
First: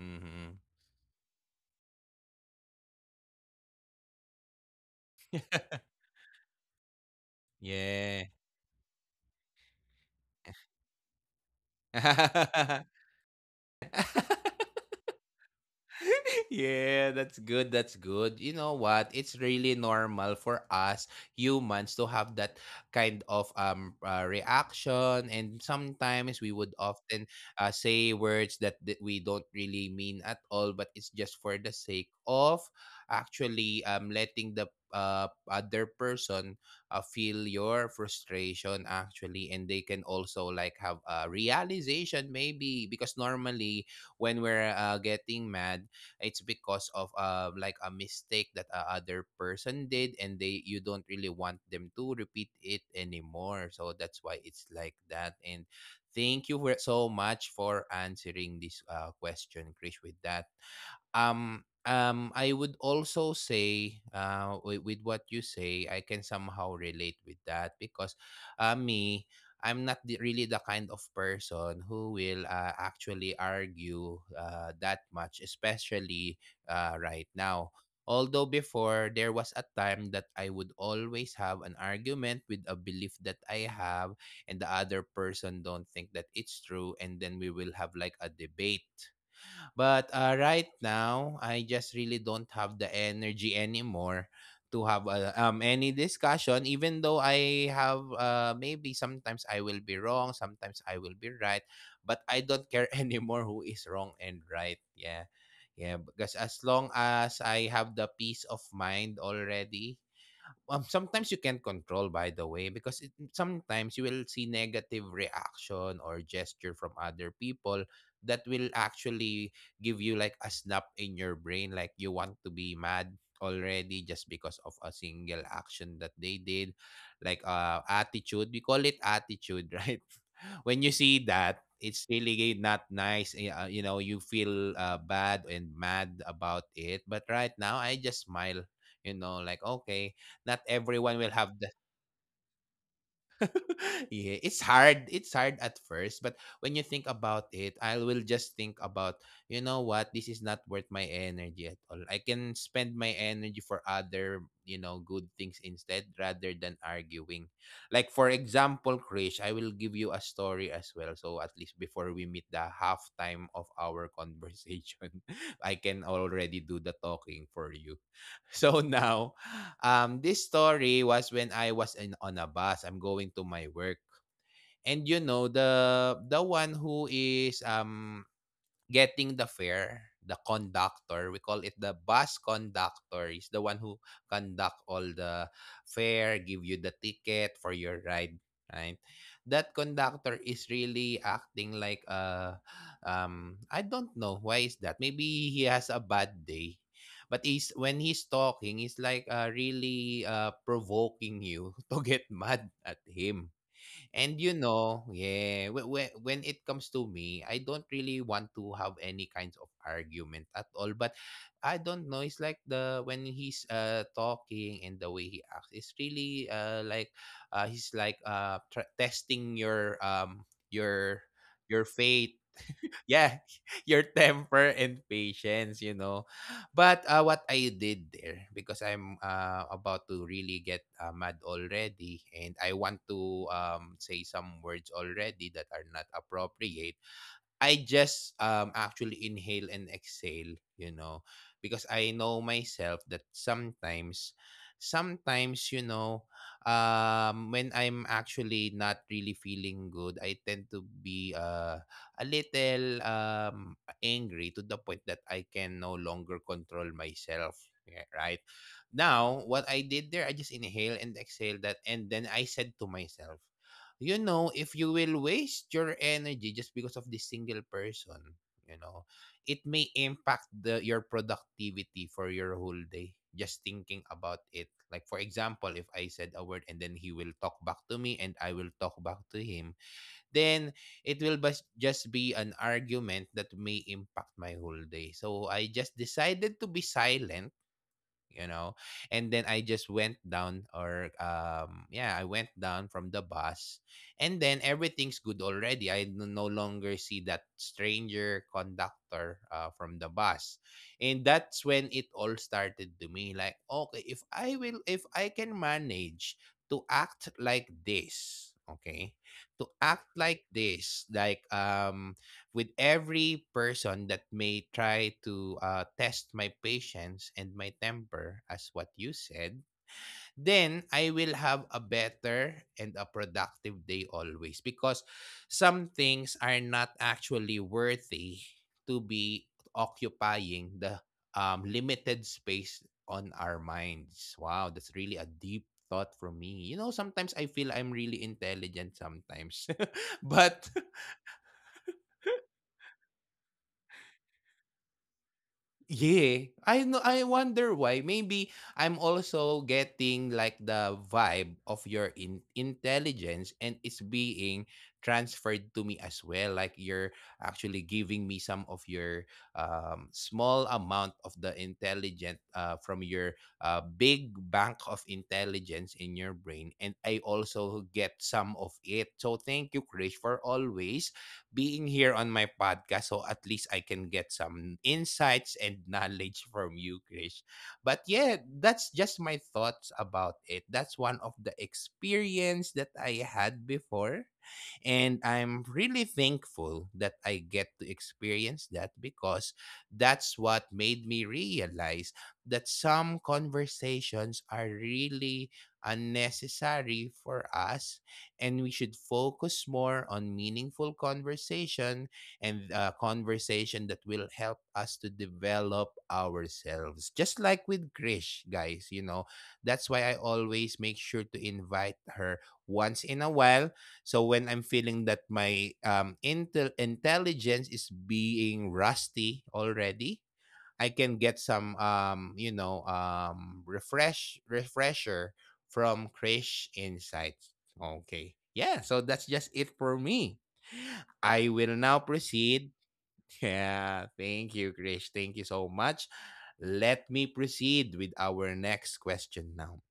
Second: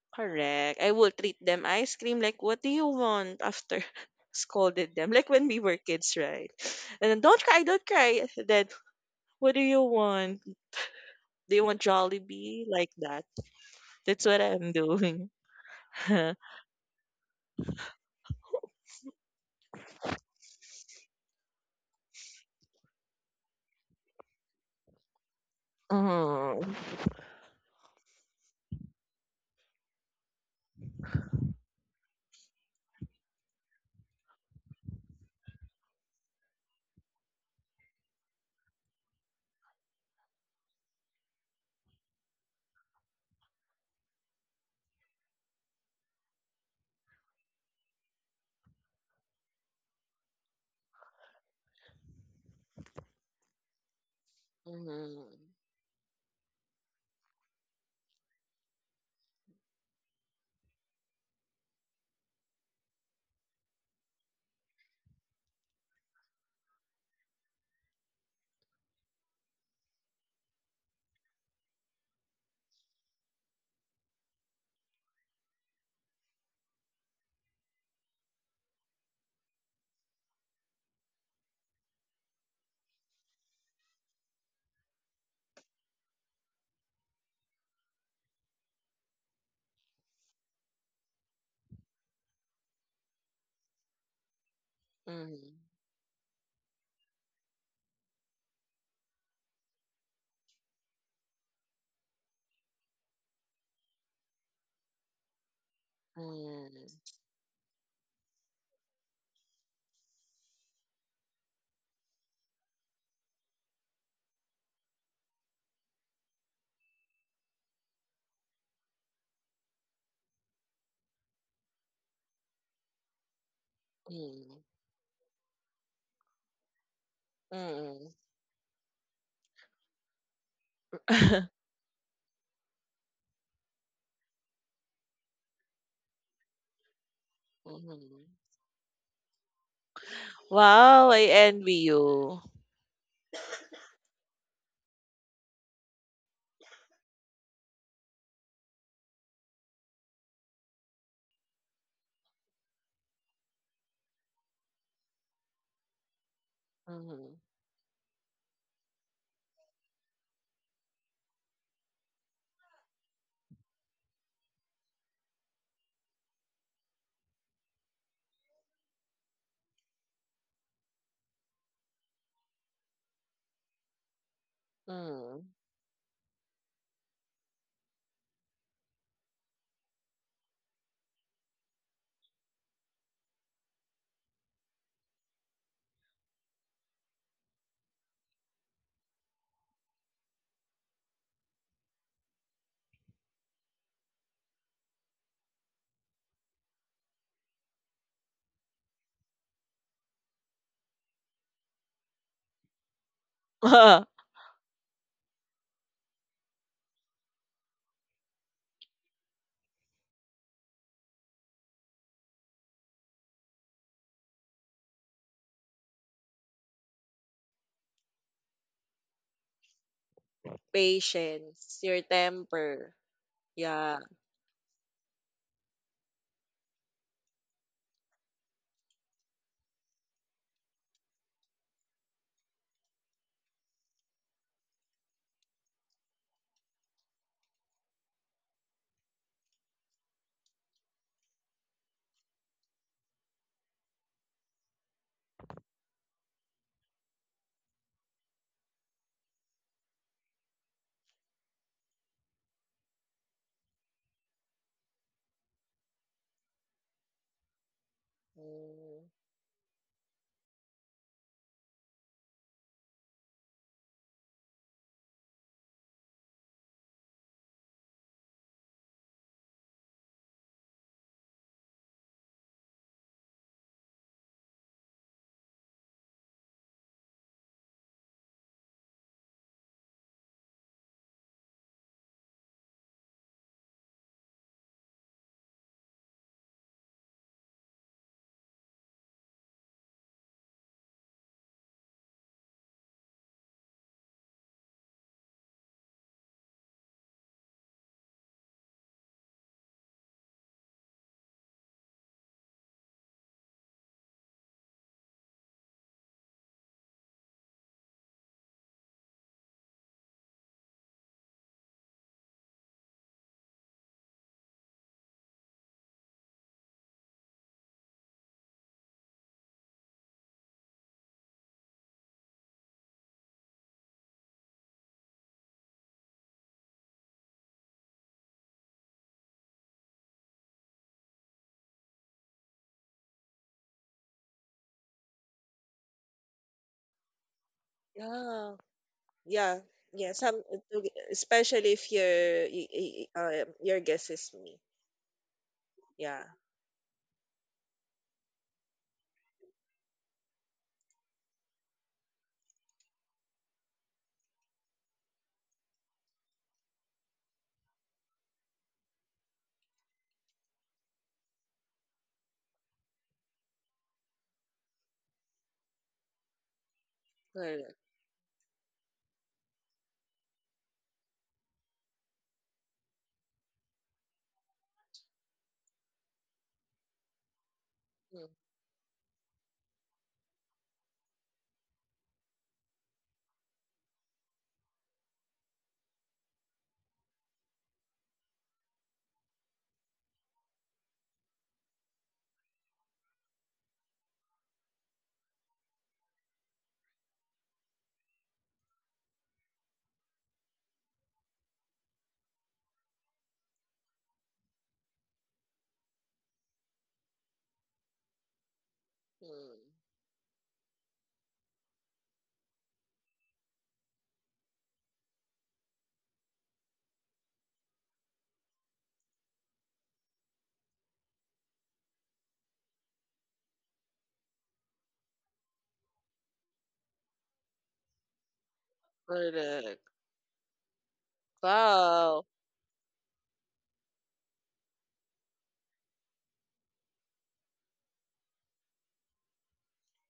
S1: Mm-hmm.
S2: correct, I will treat them ice cream like, what do you want after *laughs* scolded them, like when we were
S1: *laughs*
S2: kids, right? And then, don't cry, don't cry.
S1: Yeah.
S2: Then what do you want? Do you want Jollibee,
S1: yeah
S2: like that? That's what I'm doing. *laughs*
S1: yeah, that's good. That's good. You know what? It's really normal for us humans to have that kind of um uh, reaction, and sometimes we
S2: Oh.
S1: would often uh, say words that, that we don't really mean at all, but it's just for the sake of actually um letting the uh, other person uh, feel your frustration, actually, and they can also like have a realization maybe, because normally when we're uh, getting mad, it's because of uh, like a mistake that a other person did, and they, you don't really want them to repeat it anymore, so that's why it's like that.
S2: Mhm.
S1: And thank you for so much for answering this uh, question, Chris, with that. um, um, I would also say, uh, with, with what you say, I can somehow relate with that, because, uh, me, I'm not the, really the kind of person who will uh, actually argue uh, that much, especially uh, right now. Although before there was a time that I would always have an argument with a belief that I have, and the other person don't think that it's true, and then we will have like a debate. But uh, right now, I just really don't have the energy anymore to have a, um
S2: Mhm.
S1: any discussion, even though I have uh maybe sometimes I will be wrong, sometimes I will be right, but I don't care *laughs* anymore who is wrong and right. Yeah. Yeah, because as
S2: Mhm.
S1: long as I have the peace of mind already. Um, sometimes you can't control, by the way, because it, sometimes you will see negative reaction or gesture from other people that will actually give you like a snap in your brain, like you want to be mad already just
S2: Mhm.
S1: because of a single action that they did, like
S2: Mhm.
S1: uh
S2: Mhm.
S1: attitude, we call it attitude, *laughs* right? When you see that,
S2: *laughs*
S1: it's really not nice, eh, uh, you know, you feel uh, bad and mad about it, but right now I just smile, you know, like okay, not
S2: Wow,
S1: everyone
S2: I
S1: will have the
S2: envy you.
S1: *laughs* yeah, it's hard. It's hard at first, but when you think about it, I will just think about, you know what, this is not worth my energy at all. I can spend my energy for other, you know, good things instead rather than
S2: *laughs* Mhm.
S1: arguing. Like for example, Krish, I will give you a story as well. So at least before we meet the halftime of our conversation, *laughs* I can already do the talking for you. So now. Um, this story was when I was in on a bus. I'm going to my work. And you know,
S2: Mhm.
S1: the the one who is um getting the fare, the conductor, we call it the bus conductor, is the one who conduct all the fare, give you the ticket for your ride, right? That conductor is really acting like a um I don't know why is that. Maybe he has a bad day. But he's when he's talking, he's like uh, really uh, provoking you *laughs* to get mad at him. And you know, yeah, when, when it comes to me, I don't really want to have any kinds of argument at all. But I don't know. It's like the when he's uh talking and the way he acts, it's really uh like uh he's like uh tr- testing your um your
S2: Patience, your
S1: your faith
S2: temper.
S1: *laughs* yeah,
S2: Yeah.
S1: your temper and patience, you know. But uh, what I did there, because I'm uh, about to really get uh, mad already, and I want to um, say some words already that are not appropriate, I just um actually inhale and exhale, you know, because I know myself that sometimes sometimes you know um when I'm actually not really feeling good, I tend to be uh a little um angry to the point that I can no longer control myself, yeah, right?
S2: Mhm.
S1: Now what I did there, I just inhale and exhale that, and then I said to myself, you know, if you will waste your energy just because of this single person, you know, it may impact the your productivity for your whole day just thinking about it. Like for example, if I said a word and then he will talk back to me and I will talk back to him, then it will bas- just be an argument that may impact my whole day. So I just decided to be silent. you know and then I just went down. Or um yeah I went down from the bus, and then everything's good already. I n- no longer see that stranger conductor uh, from the bus. And that's when it all started to me, like okay, if i will if I can manage to act like this, okay, to act like this, like um with every person that may try to uh, test my patience and my temper, as what you said, then I will have a better and a productive day always, because some things are not actually worthy to be occupying the um, limited space on our minds. Wow, that's really a deep thought for me. You know, sometimes I feel I'm really
S2: Yeah.
S1: intelligent
S2: Yeah.
S1: sometimes.
S2: Yeah.
S1: *laughs*
S2: Some
S1: but
S2: to- especially if your y- y- y- um, your guess is me. Yeah.
S1: Yeah, I know. I wonder why. Maybe I'm also getting like the vibe of your in- intelligence, and it's being transferred to me as well. Like you're actually giving me some of your um, small amount of the intelligent uh, from your uh, big bank of intelligence in your brain, and I
S2: Correct.
S1: also get some of it. So thank you, Krish, for always being here on my podcast. So at least I can get some insights and *laughs* knowledge from you, Krish. But
S2: Mhm.
S1: yeah, that's just my thoughts about it. That's one of the experience that I had before. And I'm really thankful that I get to experience that, because that's what made me realize that some conversations are really unnecessary for us, and we should focus more on meaningful conversation and uh, conversation that will help us to develop ourselves. Just like with Krish, guys, you know, that's why I always make sure to invite her once in a while. So when I'm feeling that my um, intel- intelligence is being rusty already, I can get some um you know um refresh refresher from Krish Insights. Okay. Yeah, so that's just it
S2: Correct.
S1: for me. I will now
S2: Wow.
S1: proceed. Yeah, thank you, Krish. Thank you so much. Let me proceed with our next question now.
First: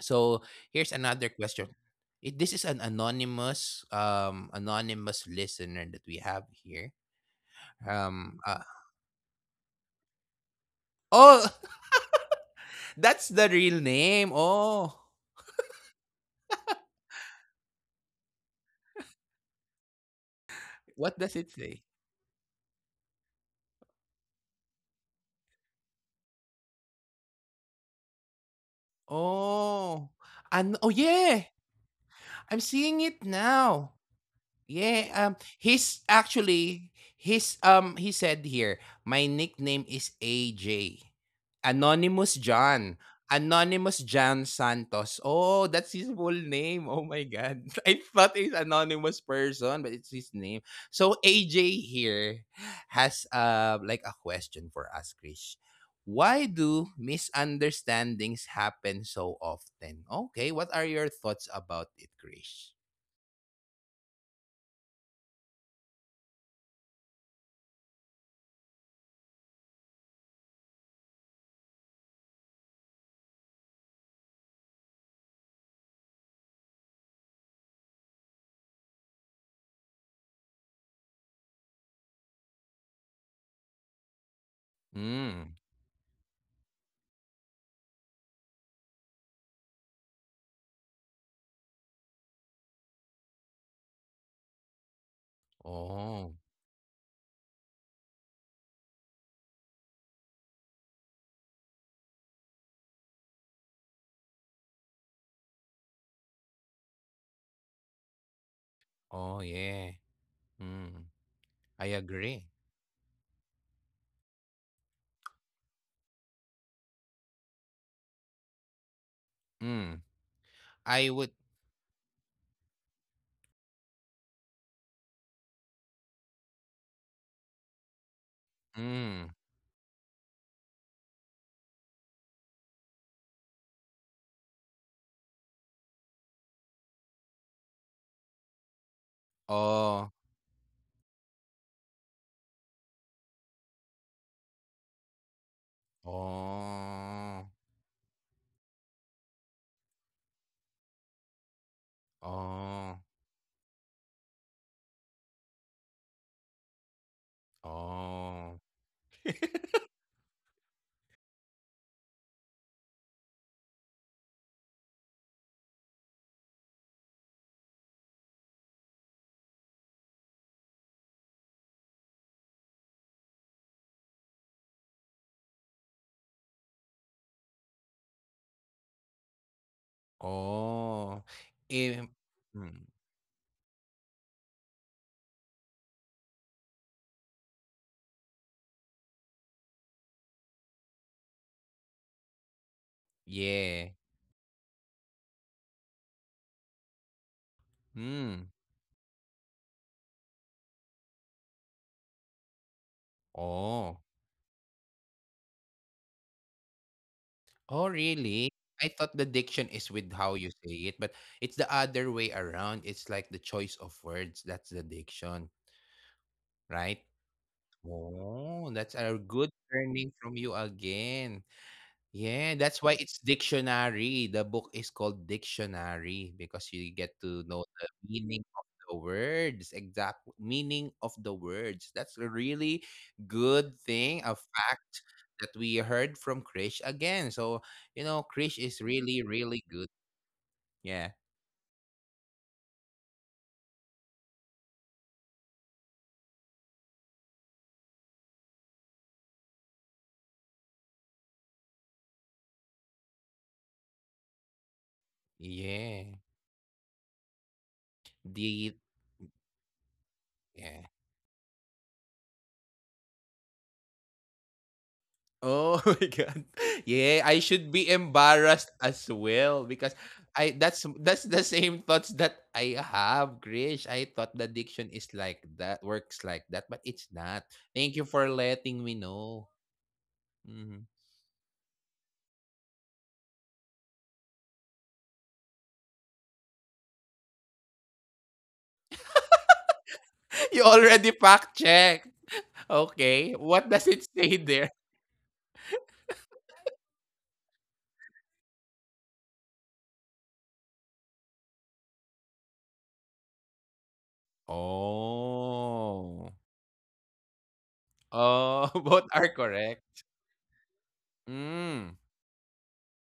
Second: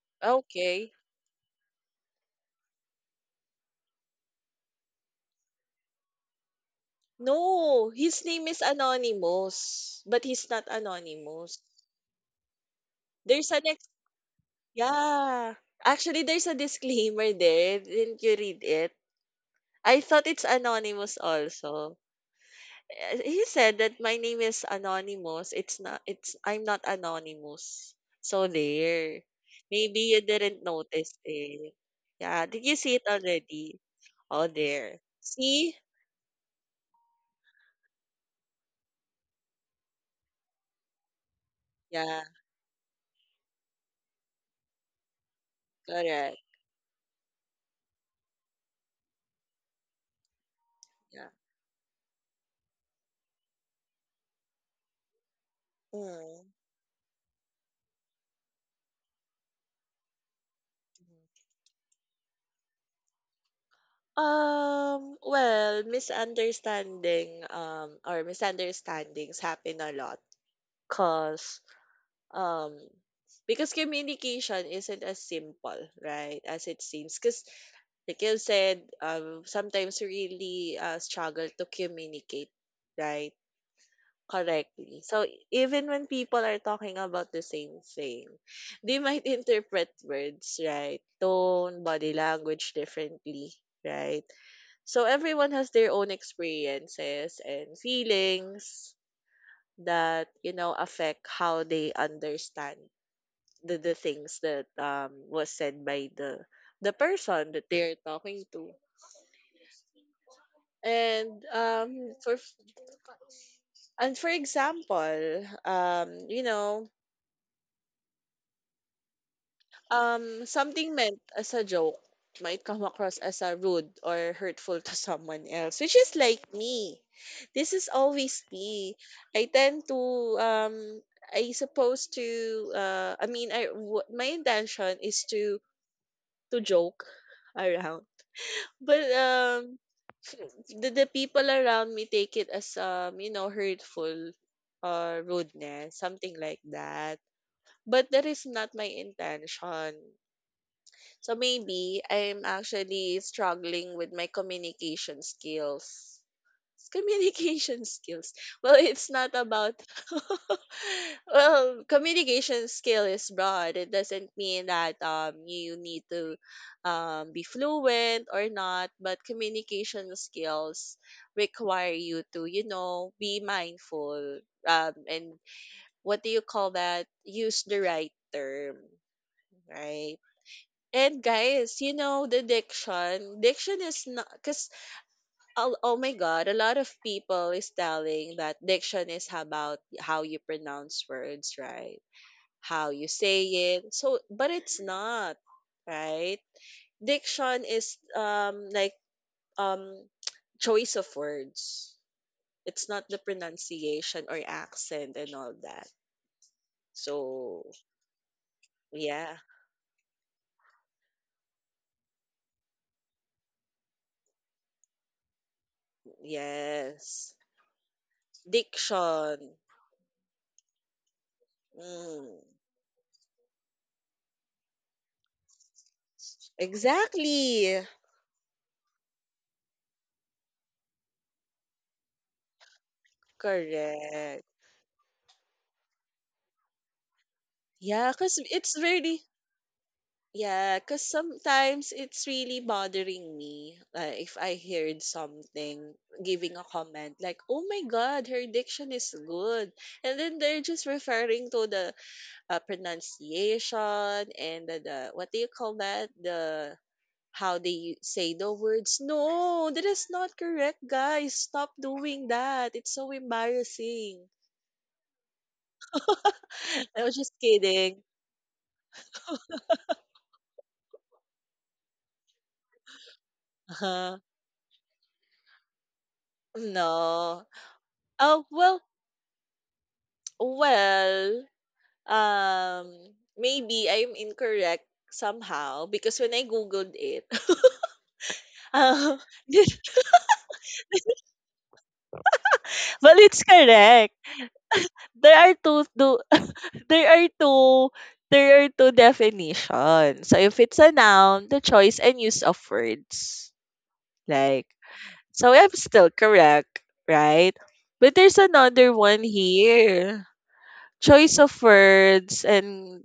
S1: So
S2: Okay.
S1: here's another question. It, this is an anonymous, um, anonymous listener that we have here.
S2: No, his
S1: Um,
S2: name is
S1: uh,
S2: Anonymous, but he's not
S1: oh.
S2: anonymous.
S1: That's
S2: There's
S1: the
S2: an ex
S1: real name. Oh.
S2: yeah. Actually, there's a disclaimer there. Didn't you read it? I thought it's
S1: What
S2: anonymous
S1: does it say?
S2: also. Eh, he said that my name is Anonymous. It's not it's I'm not anonymous. So there.
S1: Oh.
S2: Maybe you
S1: and
S2: didn't
S1: Oh,
S2: notice
S1: yeah.
S2: it.
S1: I'm
S2: Yeah, did you
S1: seeing
S2: see
S1: it
S2: it
S1: now.
S2: already? Oh,
S1: Yeah,
S2: there.
S1: um,
S2: See?
S1: he's actually he's um he said here, my nickname is A J. Anonymous
S2: Yeah,
S1: John. Anonymous John Santos. Oh, that's his full
S2: correct.
S1: name. Oh my god. *laughs* I thought he's anonymous person, but it's his name. So
S2: Yeah.
S1: A J here has uh like a question for us, Krish. Why
S2: Mm.
S1: do misunderstandings happen so often? Okay, what are your thoughts about it, Krish?
S2: Um, well, misunderstanding um or misunderstandings happen a lot, cause, um because communication isn't as simple, right, as it seems. Cause like you said, um sometimes we really uh, struggle to communicate, right? Correctly. So
S1: Mm.
S2: even when people are talking about the same thing, they might *laughs* interpret words, right? Tone, body language differently, right? So everyone has their
S1: Oh.
S2: own experiences and feelings that, you know, affect how they understand the, the things that um was said by the the person that they're talking to.
S1: Oh, yeah. Mm.
S2: And
S1: I
S2: um
S1: agree.
S2: for and for example, um, you know,
S1: Mm.
S2: Um,
S1: I
S2: something
S1: would
S2: meant as a joke might come across as a rude or hurtful to *laughs* someone else, which is like me. This is always me.
S1: mm.
S2: I tend to um I supposed to uh I mean, I w- my intention is to to joke around. But um
S1: Oh.
S2: the, the people around me take it as um you know, hurtful or rudeness, something like
S1: Oh.
S2: that. But that is not my intention. So maybe I'm
S1: Oh.
S2: actually struggling with my communication skills. It's communication *laughs* skills.
S1: Oh.
S2: Well, it's not
S1: *laughs*
S2: about *laughs* well, communication skill is broad. It doesn't mean that um you need to um be fluent or not, but communication skills require you to, you know, be mindful, um and what do you call that? Use the right term, right?
S1: Oh.
S2: And guys,
S1: Im
S2: you know, the
S1: mm.
S2: diction. Diction is not because oh, Oh my God, a lot of people is telling that diction is about how you pronounce words, right? How you
S1: Yeah.
S2: say it. So, but it's not, right? Diction is
S1: Mm.
S2: um like, um *tsk* choice of words. It's not the
S1: Oh.
S2: pronunciation or accent and all that.
S1: Oh,
S2: So
S1: really? I thought the
S2: yeah,
S1: diction is with how you say it, but it's the other way around. It's like the choice of words. That's the diction, right?
S2: yes,
S1: Oh, that's a good
S2: diction.
S1: learning from you again. Yeah,
S2: Mm.
S1: that's why it's dictionary. The book is called Dictionary because you get to know the
S2: Exactly.
S1: meaning of the words, exact meaning of the words. That's a really good thing, a
S2: Correct.
S1: fact that we heard from Krish again. So, you know,
S2: Yeah,
S1: Krish
S2: because
S1: is
S2: it's
S1: really,
S2: really,
S1: really good.
S2: yeah,
S1: Yeah.
S2: because sometimes it's really bothering me uh, if I heard something giving a comment like, oh my God, her diction is good. And then they're just referring to the uh, pronunciation and the, the, what do you call
S1: Yeah.
S2: that? The, how they say
S1: The
S2: the words. No, that is not
S1: yeah.
S2: correct, guys. Stop doing that. It's so embarrassing.
S1: Oh *laughs* my god.
S2: *laughs*
S1: Yeah,
S2: I
S1: I
S2: was just
S1: should be
S2: kidding.
S1: embarrassed as well because I that's that's the same thoughts that I have, Krish. I thought
S2: Uh-huh.
S1: the diction is like that, works like that, but it's not.
S2: No.
S1: Thank you for
S2: Oh,
S1: letting me
S2: well,
S1: know. Mhm.
S2: well, um, maybe I'm incorrect somehow because when I Googled it, *laughs* um, *laughs*
S1: *laughs* You already fact checked.
S2: well,
S1: Okay,
S2: it's
S1: what does it
S2: correct.
S1: say there?
S2: There are two, two *laughs* there are two there are two definitions. So if it's a noun, the choice and use of words. Like, so I'm still
S1: Oh.
S2: correct, right? But there's
S1: Oh, *laughs*
S2: another
S1: both are
S2: one
S1: correct.
S2: here. Choice of
S1: Mm.
S2: words. And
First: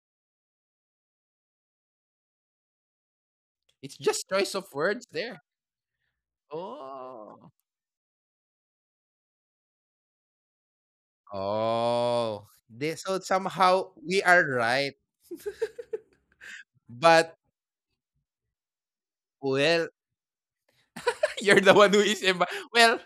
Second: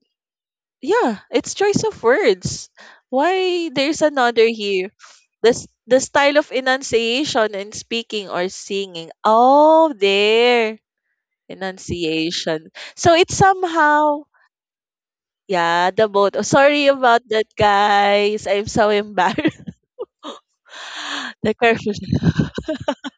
S2: yeah, it's choice of words. Why
S1: It's
S2: there's
S1: just
S2: another
S1: choice of
S2: here?
S1: words there.
S2: This, the style of enunciation
S1: Oh.
S2: in speaking or singing. Oh, there,
S1: Oh,
S2: enunciation.
S1: they
S2: So
S1: so
S2: it's
S1: somehow
S2: somehow,
S1: we are right,
S2: yeah, the both. Oh, sorry about
S1: but
S2: that, guys, I'm so embarrassed.
S1: well,
S2: *laughs* The
S1: *laughs* You're the
S2: question.
S1: one who is emba well,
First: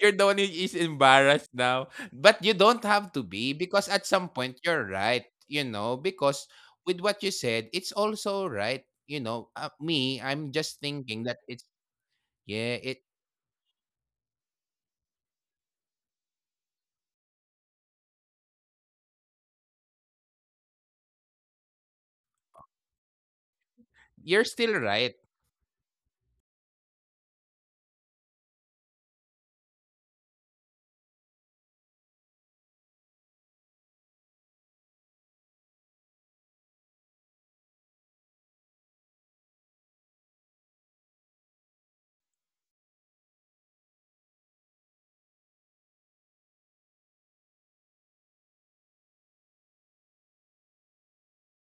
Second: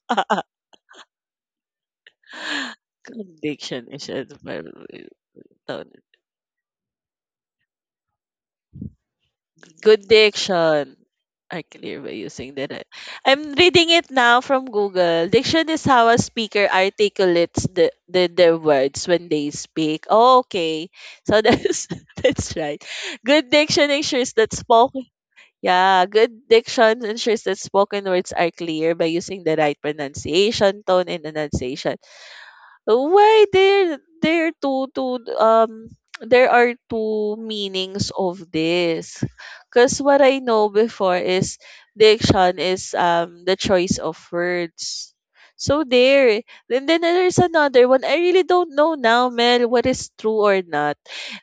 S1: you're the one who
S2: *laughs*
S1: is embarrassed now. But you don't have to be,
S2: Conviction
S1: because at
S2: is
S1: some point you're right, you know, because with what you said, it's also right. You know, uh,
S2: good.
S1: me, I'm just
S2: Diction
S1: thinking that it's
S2: are clear by using the
S1: yeah,
S2: right.
S1: it
S2: I'm reading it now from Google. Diction is how a speaker articulates the, the their words when they speak. Oh, okay, so that's *laughs* that's right. Good diction ensures
S1: you're
S2: that
S1: still right.
S2: spoken Yeah, good diction ensures that spoken words are clear by using the right pronunciation, tone, and enunciation. Why there there two two um there are two meanings of this. Cause what I know before is diction is um the choice of words. So there. And then there's another one. I really don't know now, Mel, what is true or not.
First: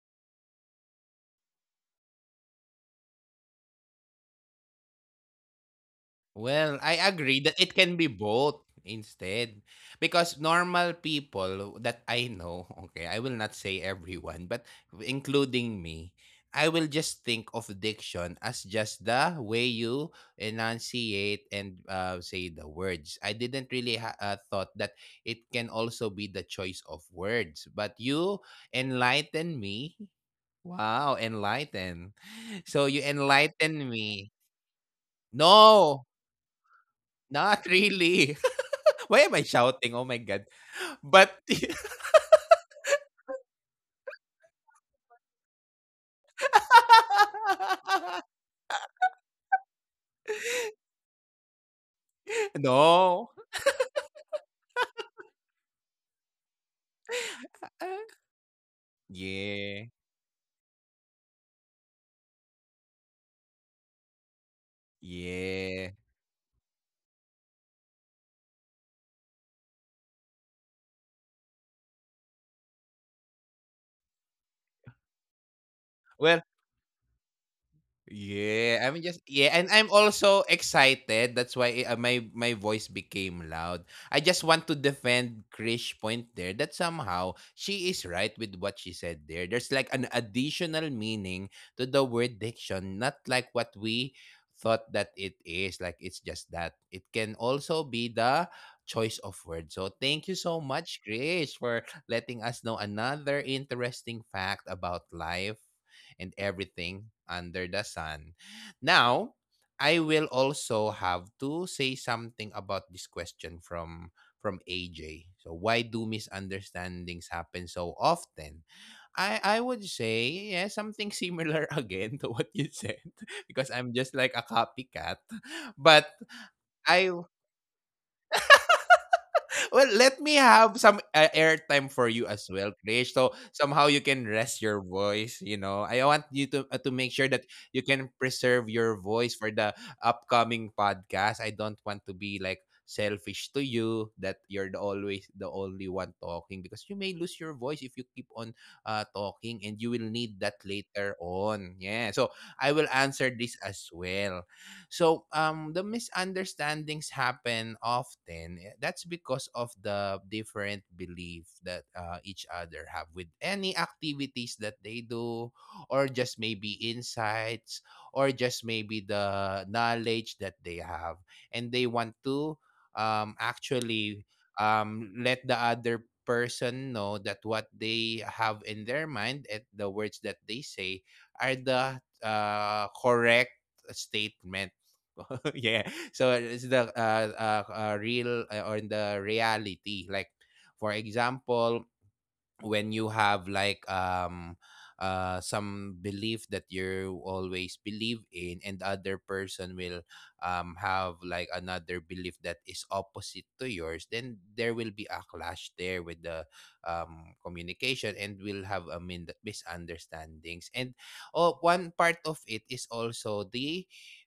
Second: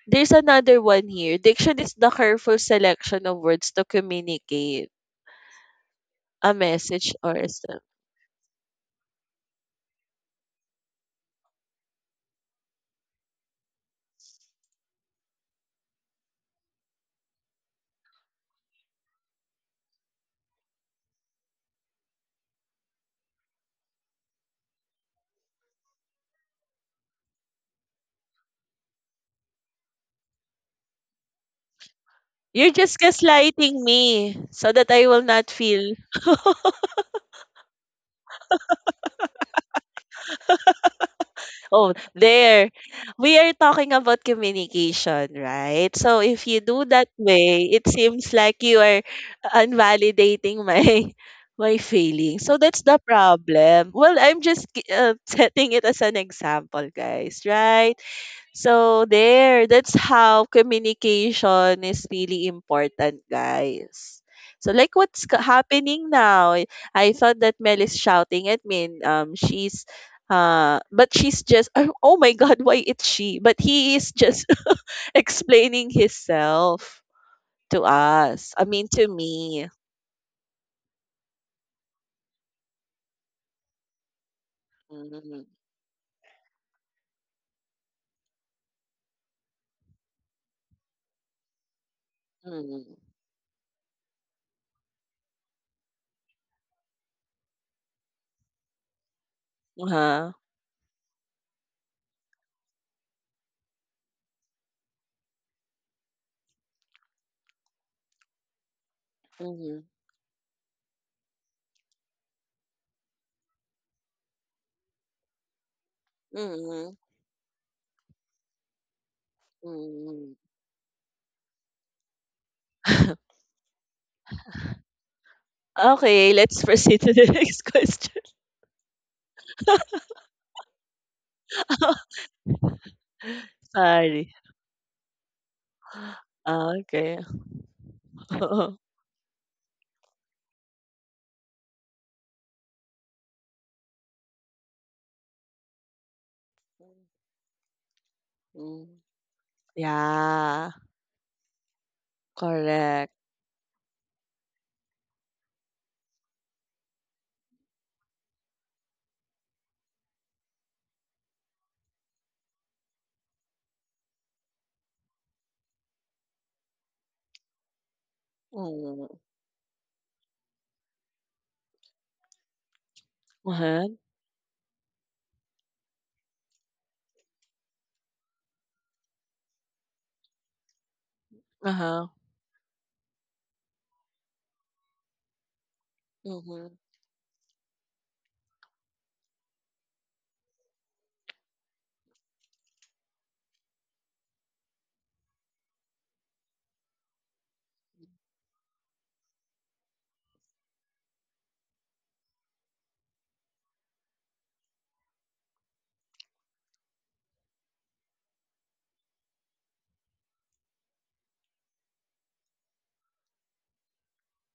S2: There's another one here. Diction is the careful selection of words to communicate a
S1: Well, I
S2: message or
S1: agree
S2: a
S1: that
S2: s-
S1: it can be both instead. Because normal people that I know, okay, I will not say everyone, but including me, I will just think of diction as just the way you enunciate and uh, say the words. I didn't really ha- uh, thought that it can also be the choice of words, but you enlighten me. Wow, enlighten.
S2: You're
S1: So you
S2: just gaslighting
S1: enlighten me.
S2: me so that I will not feel.
S1: No, not really. *laughs* Why am I shouting? Oh my god. But
S2: Oh, there. We are talking about communication, right? So if you do that way, it seems
S1: *laughs*
S2: like you are invalidating my *laughs* my feelings. So that's the
S1: no.
S2: problem. Well, I'm just gi- uh, *laughs* setting it as an example, guys, right?
S1: *laughs*
S2: So there,
S1: Yeah.
S2: that's how communication is really important, guys. So like what's ca-
S1: Yeah.
S2: happening now? I I thought that Mel is shouting at me. And, um, she's uh, but she's just, oh oh my God, why it's she? But he is just *laughs* explaining
S1: Well,
S2: himself to us. I mean,
S1: yeah, I'm
S2: to
S1: just yeah,
S2: me.
S1: and I'm also excited. That's why uh, my my voice became loud. I just want to
S2: Mm-hmm.
S1: defend Krish point there that somehow she is right with what she said there. There's like an additional meaning to the word diction, not like what we thought that it is. Like it's just that it can also be the choice of words. So thank
S2: Uh-huh.
S1: you so much, Krish, for letting us know another interesting fact about life and everything under the sun. Now,
S2: Mhm.
S1: I will also have to say something about this question from from A J. So why do
S2: Mhm.
S1: misunderstandings happen so often? I I would say
S2: Mhm.
S1: yeah, something similar *laughs* again to what you said
S2: *laughs*
S1: *laughs* because I'm just like a copycat. But
S2: Okay, let's proceed
S1: I
S2: to the *laughs* next question.
S1: well, let me have some uh, airtime for
S2: *laughs*
S1: you as well, Krish. So somehow you can
S2: Sorry.
S1: rest your voice. You know, I want you to uh, to make
S2: Okay.
S1: sure that you can preserve
S2: *laughs*
S1: your voice for the upcoming podcast. I don't want to be like selfish to you that you're the always the only one talking, because you may lose your voice if you keep on
S2: Mm.
S1: uh, talking and you will need that
S2: Yeah,
S1: later on. Yeah. So I will
S2: correct.
S1: answer this as well. So um, the misunderstandings happen often. eh, That's because of the different belief that uh, each other have with any activities that they do, or just maybe insights, or just maybe
S2: Mm.
S1: the knowledge that they have, and they want to um,
S2: Uh-huh.
S1: actually um, let the other person know that what they have in their mind and the words that they say are the
S2: Uh-huh.
S1: uh, correct statement. *laughs* Yeah. So it's
S2: Mm-hmm.
S1: the uh, uh, uh, real uh, or the reality. Like for example, when you have like um uh some belief that you always believe in, and the other person will um have like another belief that is opposite to yours, then there will be a clash there with the um communication, and will have a min- misunderstandings. And oh, one part of it is also the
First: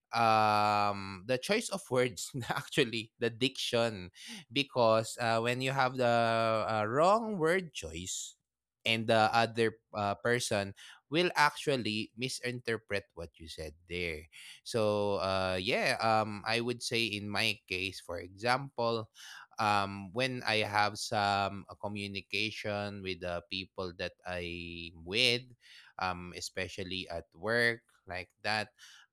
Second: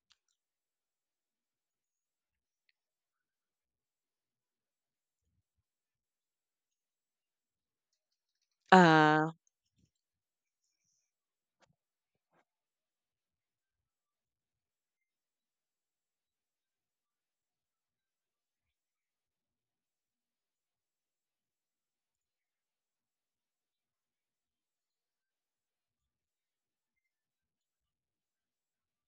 S1: um the choice of words, *laughs* actually the diction, because uh, when you have the uh, wrong word choice, and the
S2: Uh,
S1: other uh, person will actually misinterpret what you said there. So uh, yeah, um, I would say in my case, for example, um, when I have some uh, communication with the people that I'm with, um, especially at work like that,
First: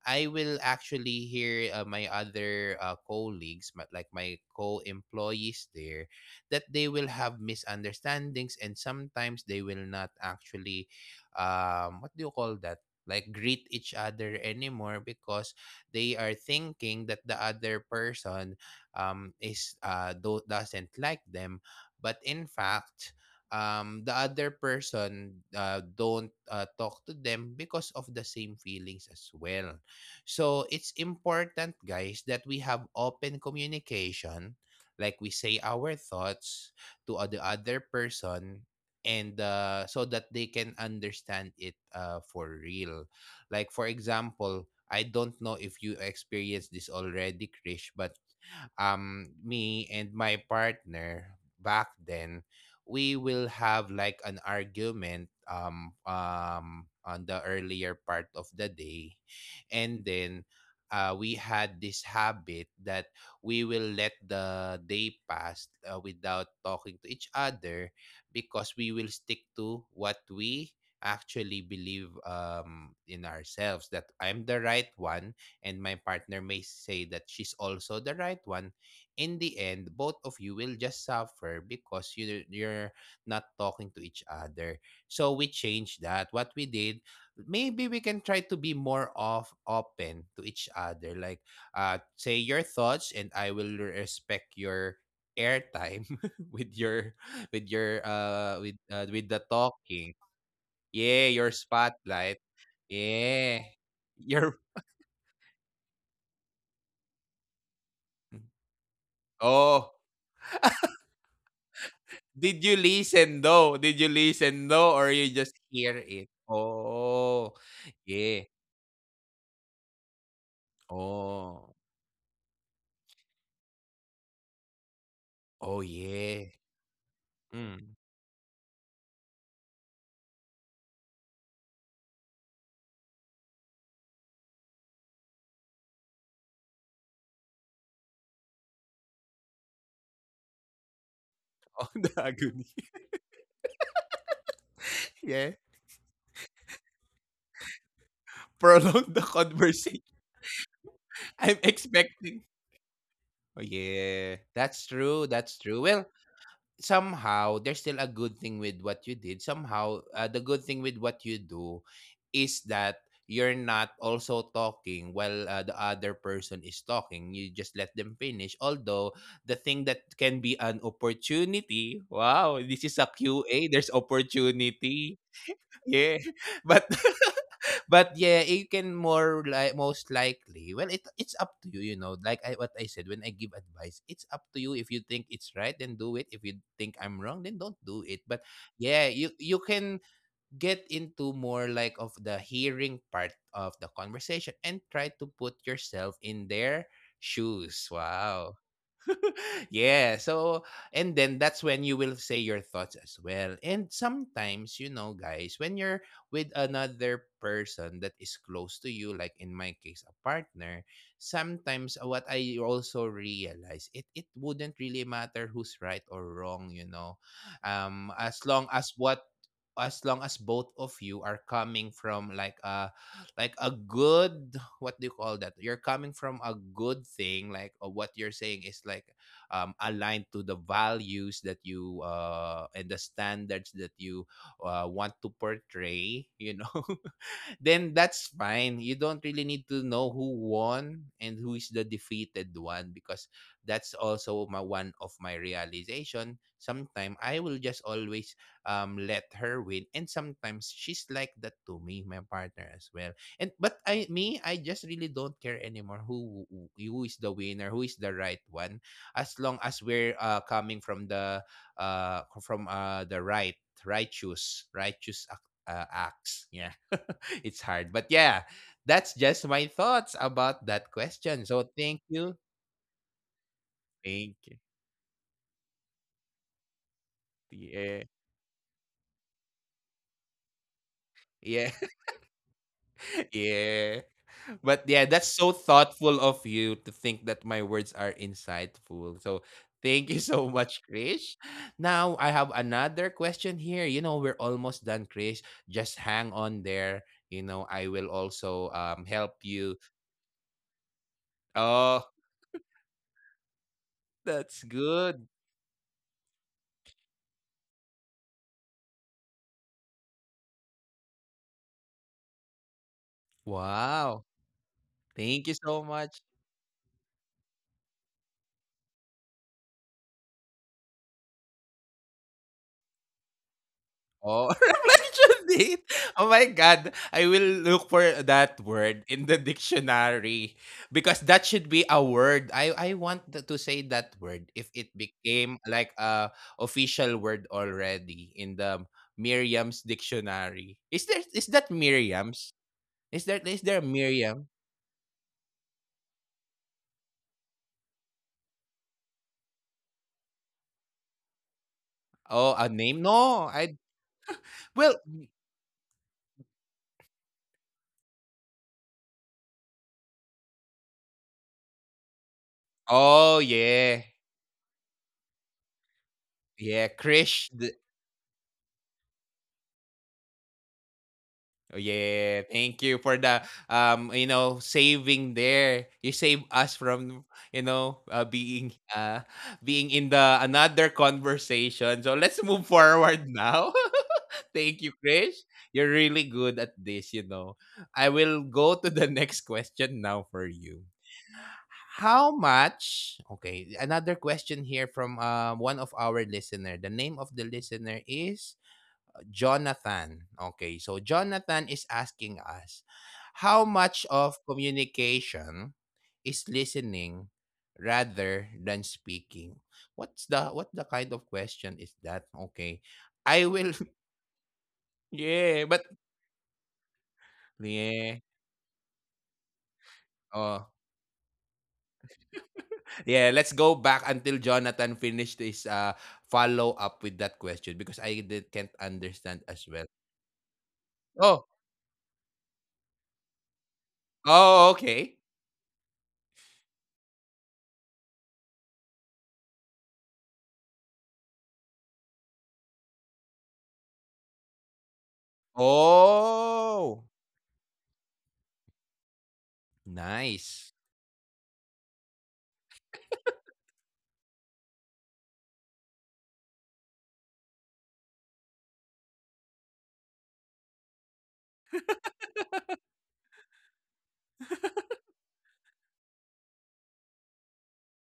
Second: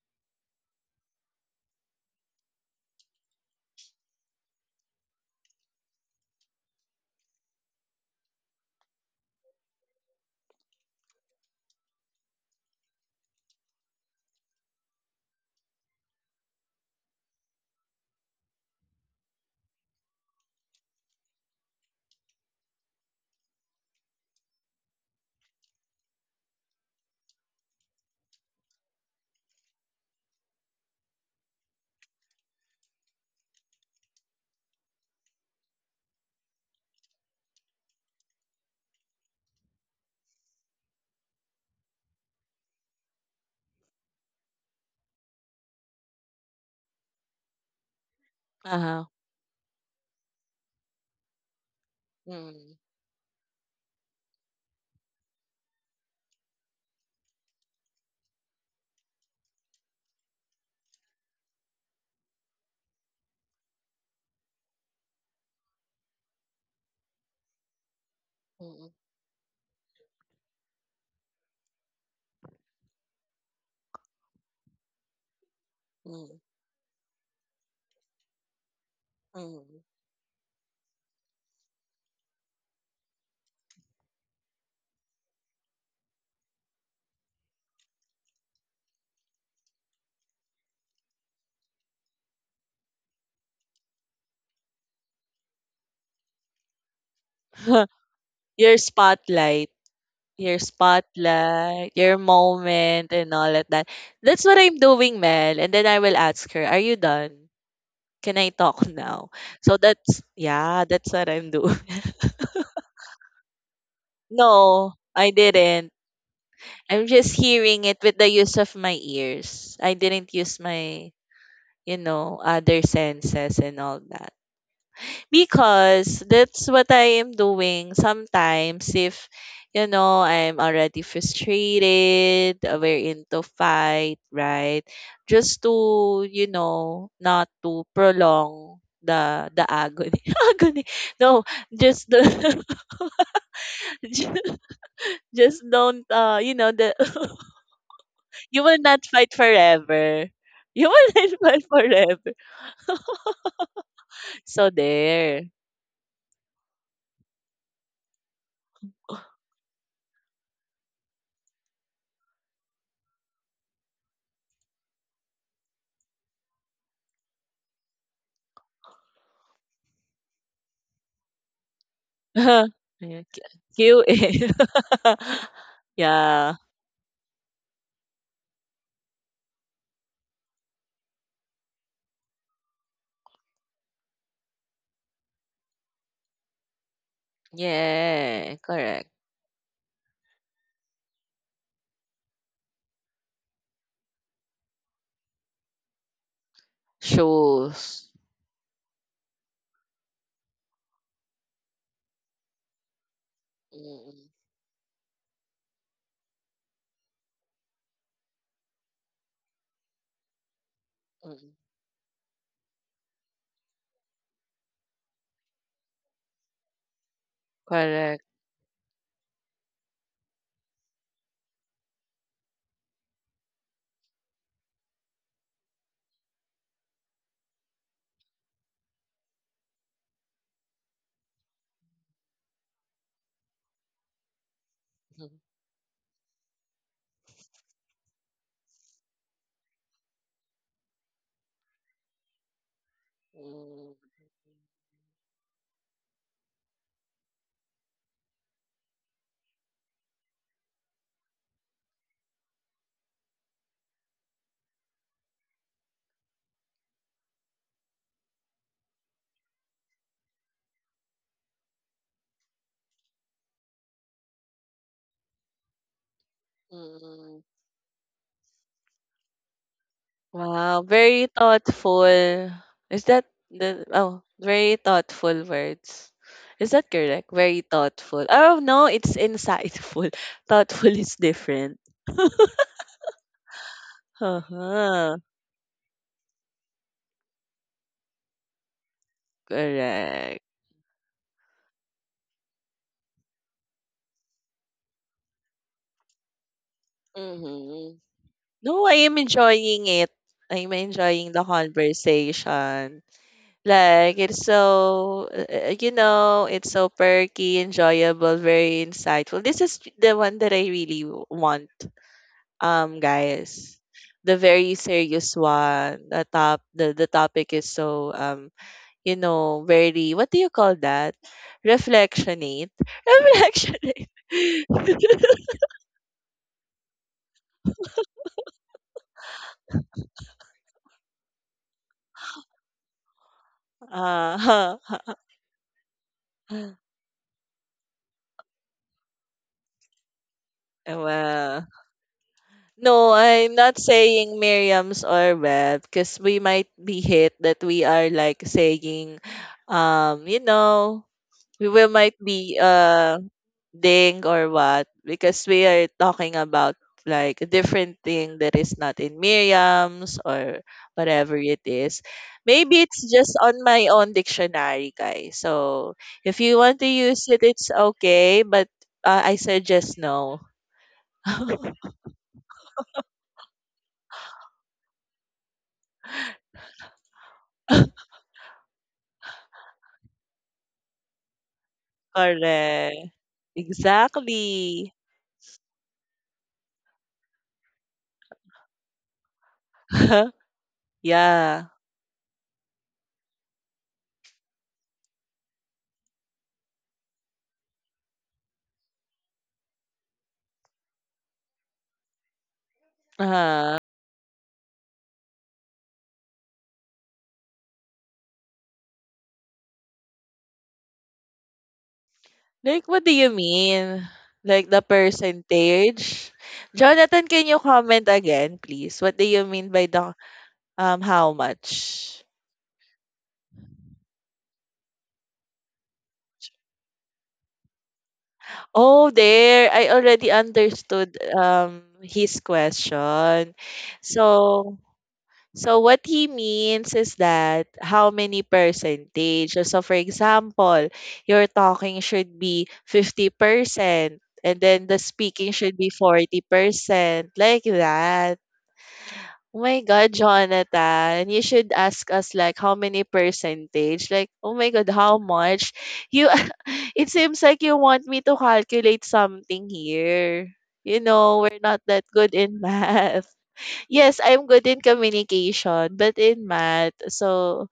S1: I will actually hear uh, my other uh, colleagues, my, like my co-employees there, that they will have misunderstandings, and sometimes they will not actually, um, what do you call that, like greet each other anymore, because they are thinking that the other person um, is uh, do- doesn't like them, but in fact, um, the other person uh, don't uh, talk to them because of the same feelings as well. So it's important, guys, that we have open communication, like we say our thoughts to o- the other person and uh, so that they can understand it uh, for real. Like for example, I don't know if you experienced this already, Krish, but
S2: uh-huh.
S1: um me and my partner back then,
S2: Mm.
S1: we will have like an argument um um on the earlier part of the day, and then uh, we had this habit that we will let the day pass uh, without talking to each other, because
S2: Mm.
S1: we will stick to what we actually believe um, in ourselves, that I'm the right one and my
S2: Mm.
S1: partner may say that she's also the right one. In the
S2: Mm.
S1: end, both of you will just suffer, because you you're not talking to each other. So we changed that. What we did, maybe we can try to be more of open to each other, like uh say your thoughts, and I will respect your airtime *laughs* with your with
S2: *laughs*
S1: your uh with
S2: Your
S1: uh, with the
S2: spotlight,
S1: talking.
S2: your
S1: Yeah, your
S2: spotlight, your
S1: spotlight.
S2: moment, and
S1: Yeah,
S2: all of that.
S1: your
S2: That's what I'm doing, Mel. And then I will ask her, are you done? Can I talk now?
S1: oh.
S2: So that's, yeah, that's what I'm doing. *laughs*
S1: Did you listen though? Did you listen though or you
S2: No,
S1: just
S2: I
S1: hear
S2: didn't.
S1: it?
S2: I'm
S1: Oh
S2: just hearing it
S1: yeah.
S2: with the use of my ears. I didn't use my,
S1: Oh.
S2: you know, other senses and all that.
S1: Oh yeah.
S2: Because that's what I am
S1: Mm.
S2: doing sometimes if you know I'm already frustrated, uh, we're into fight, right? Just to, you know, not to prolong the the agony. *laughs* Agony.
S1: *laughs*
S2: No,
S1: Oh, the
S2: just
S1: agony.
S2: the *laughs* ju-
S1: *laughs* Yeah.
S2: just don't uh you know, the *laughs*
S1: Prolong
S2: you will
S1: the
S2: not fight
S1: conversation.
S2: forever. You
S1: *laughs*
S2: will
S1: I'm
S2: *laughs* not fight
S1: expecting.
S2: forever.
S1: Oh yeah, that's
S2: So
S1: true. That's true.
S2: there.
S1: Well, somehow there's still a good thing with what you did. Somehow, uh, the good thing with what you do is that you're not also talking while uh, the other person is talking. You just let them finish. Although the thing that can be an opportunity. Wow, this is a
S2: *laughs* Ayan,
S1: Q A. There's
S2: Q QA. *laughs*
S1: opportunity. Yeah, *laughs* but
S2: Yeah.
S1: *laughs* but yeah, you can more like most likely. Well, it it's up to you, you know. Like I, what I said, when I give advice, it's up to you. If you think it's right, then do it. If you think I'm wrong, then don't do it. But
S2: Yeah,
S1: yeah, you
S2: correct.
S1: you can get into more like of the hearing part of the conversation and try to put yourself in their shoes.
S2: Shows.
S1: Wow. *laughs* Yeah. So, and then that's when you will say your thoughts as well. And
S2: Mm,
S1: sometimes, you know, guys, when you're with another person that is close to you, like in my case, a partner,
S2: mm.
S1: sometimes what I also realize, it, it wouldn't really matter who's right or wrong, you know, um, as
S2: Correct.
S1: long as what as long as both of you are coming from like a like a good, what do you call that, you're coming from a good thing, like uh, what you're saying is like um, aligned to the values that you uh, and the standards that you uh, want to
S2: Mm,
S1: portray, you know. *laughs* Then that's fine. You don't really need to know who won and who is the defeated one, because that's
S2: mm,
S1: also my one of my realization. Sometimes I will just always um let her win, and sometimes she's like that to me, my partner as well. And but I, me, I just really don't care anymore who who who is the winner, who is the right one, as long as we're uh, coming from the uh from uh the right righteous righteous uh, acts. Yeah, *laughs* it's
S2: mm.
S1: hard, but yeah, that's just my thoughts about that
S2: Wow,
S1: question. So
S2: very
S1: thank you,
S2: thoughtful. Is that the
S1: thank you.
S2: oh, Very thoughtful words. Is that correct? Very
S1: Yeah,
S2: thoughtful. Oh, no, it's insightful. *laughs* Thoughtful is
S1: yeah,
S2: different. *laughs*
S1: *laughs* yeah. But yeah, that's so
S2: Uh-huh.
S1: thoughtful of you to think that my words are insightful. So thank you so
S2: Correct.
S1: much, Krish. Now I have another question here. You know, we're almost done, Krish. Just hang on there. You know, I will
S2: Mhm.
S1: also um
S2: No,
S1: help
S2: I am
S1: you.
S2: enjoying it. I'm enjoying the
S1: Oh,
S2: conversation. Like
S1: that's
S2: it's
S1: good.
S2: so uh, uh, you know, it's so perky, enjoyable, very insightful. This is the one that I really w- want. Um, guys,
S1: Wow.
S2: the very
S1: Thank you
S2: serious
S1: so much.
S2: one. The top the, the topic is so um you know, very, what do you call that? Reflectionate. *laughs*
S1: Oh, *laughs*
S2: Reflectionate.
S1: reflection
S2: *laughs*
S1: date. Oh my God. I will look for that word in the dictionary because that should be a word. I, I want th- to say that word if it
S2: uh,
S1: became like a official
S2: *laughs*
S1: word already in the Miriam's dictionary. Is there, is that
S2: well,
S1: Miriam's? Is there,
S2: no,
S1: is there
S2: I'm not
S1: Miriam?
S2: saying Miriam's or Bev because we might be hit that we are like saying, um, you know, we will
S1: Oh,
S2: might
S1: a name?
S2: be
S1: No.
S2: uh
S1: I,
S2: ding or
S1: well.
S2: what, because we are talking about like a different thing that is not in Miriam's or whatever it is. Maybe
S1: Oh
S2: it's just
S1: yeah,
S2: on my own dictionary, guys. So if
S1: yeah.
S2: you want to
S1: Krish.
S2: use it, it's okay, but uh, I suggest no.
S1: Oh,
S2: *laughs*
S1: yeah, thank you for the um you know saving there. You save us from, you know, uh, being uh being in the another conversation. So let's move forward
S2: Correct.
S1: now. *laughs* Thank you,
S2: Exactly.
S1: Krish. You're really good at this, you know. I will go to the *laughs* next question now for you.
S2: *laughs* Yeah.
S1: How much? Okay, another question here from uh, one of our listener. The name of the listener is Jonathan. Okay, so Jonathan is asking us, how much
S2: Uh-huh.
S1: of communication is listening rather than speaking? What's the, what the kind of question is that? Okay.
S2: Like,
S1: I
S2: what do
S1: will
S2: you mean?
S1: *laughs*
S2: Like the
S1: yeah, but
S2: percentage? Jonathan, can you
S1: yeah.
S2: comment again, please? What do you mean by the
S1: Oh.
S2: um how much?
S1: Yeah, let's go back until Jonathan finished his uh follow up with that question because I did, can't understand
S2: Oh,
S1: as well.
S2: there. I already
S1: Oh.
S2: understood um his question.
S1: Oh, okay.
S2: So, so what he means is that how many percentage. So for example, your talking should be fifty percent and then the speaking should be
S1: Oh.
S2: forty percent, like that. Oh my God,
S1: Nice.
S2: Jonathan, you should ask us like, how many percentage? Like, oh my God, how much? You *laughs* it seems like you want me to calculate something here. You know, we're not that good in *laughs* math. Yes, I'm good in communication, but in math. So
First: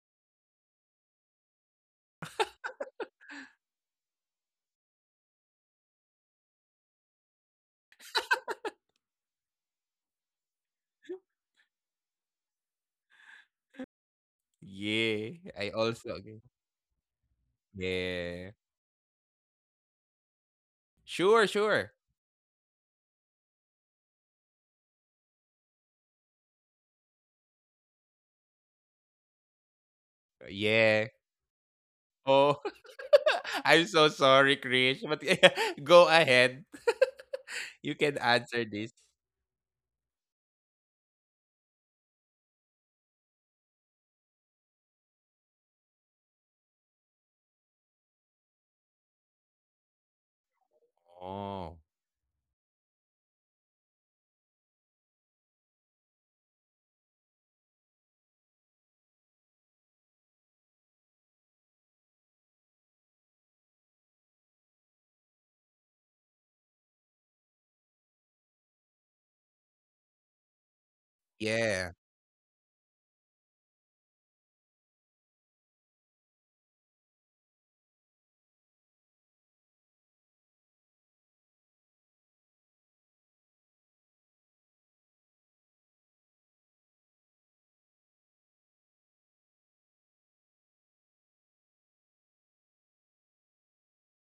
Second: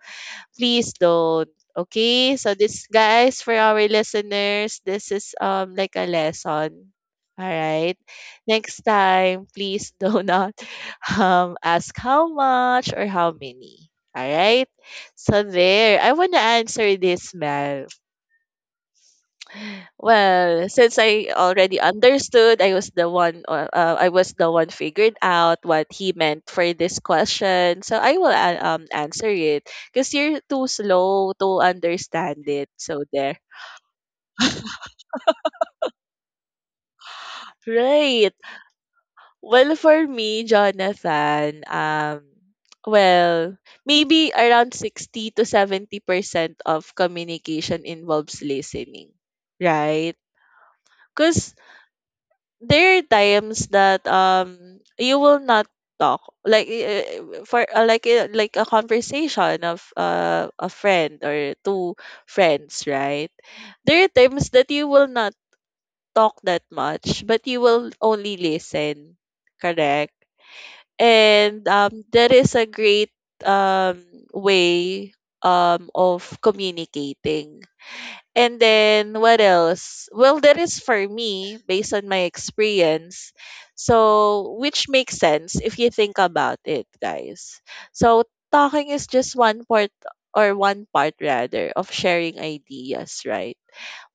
S2: please don't. Okay? So this, guys, for our listeners, this is um like a lesson. All right. Next time, please do not *laughs* um ask how much or how many. All right?
S1: Yeah,
S2: So
S1: I
S2: there, I
S1: also
S2: want to
S1: agree.
S2: answer this, Mel.
S1: Yeah.
S2: Well, since I
S1: Sure,
S2: already
S1: sure.
S2: understood, I was the one uh, uh, I was the one figured out what he meant for this question. So I will uh, um answer it because you're too
S1: Yeah.
S2: slow to understand
S1: Oh,
S2: it. So there.
S1: *laughs* I'm so sorry, Krish, but yeah, *laughs* go ahead. You can
S2: Right.
S1: answer this.
S2: Well, for me, Jonathan, um well, maybe around sixty to seventy percent of communication involves listening. Right? Because
S1: Oh.
S2: there are times that um you will not talk, like uh, for uh, like uh, like a conversation of uh, a friend or two friends, right? There are times that you will not talk that much, but you will only listen, correct. And
S1: Yeah.
S2: um that is a great um way um of communicating. And then what else? Well, that is for me based on my experience. So, which makes sense if you think about it, guys. So, talking is just one part, or one part rather, of sharing ideas, right?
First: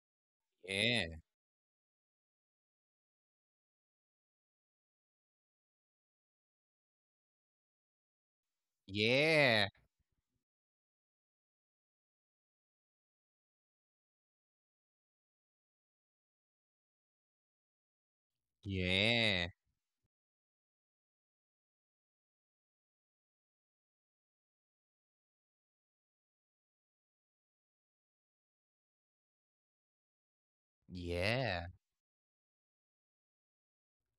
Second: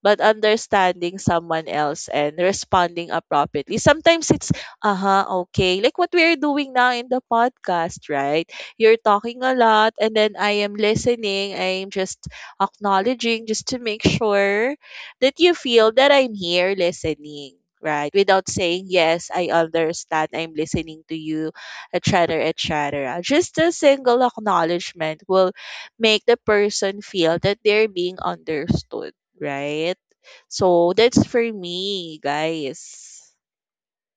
S2: But understanding
S1: Yeah.
S2: someone else and responding appropriately. Sometimes it's, uh huh, okay. Like what we're doing now in the podcast, right? You're talking a
S1: Yeah.
S2: lot, and then I am listening. I'm just acknowledging, just to make sure that you feel that I'm here listening. Right, without saying yes,
S1: Yeah.
S2: I understand, I'm listening to you, et cetera, et cetera. Just a single acknowledgement will make the person feel that they're being understood, right? So that's for
S1: Yeah.
S2: me, guys.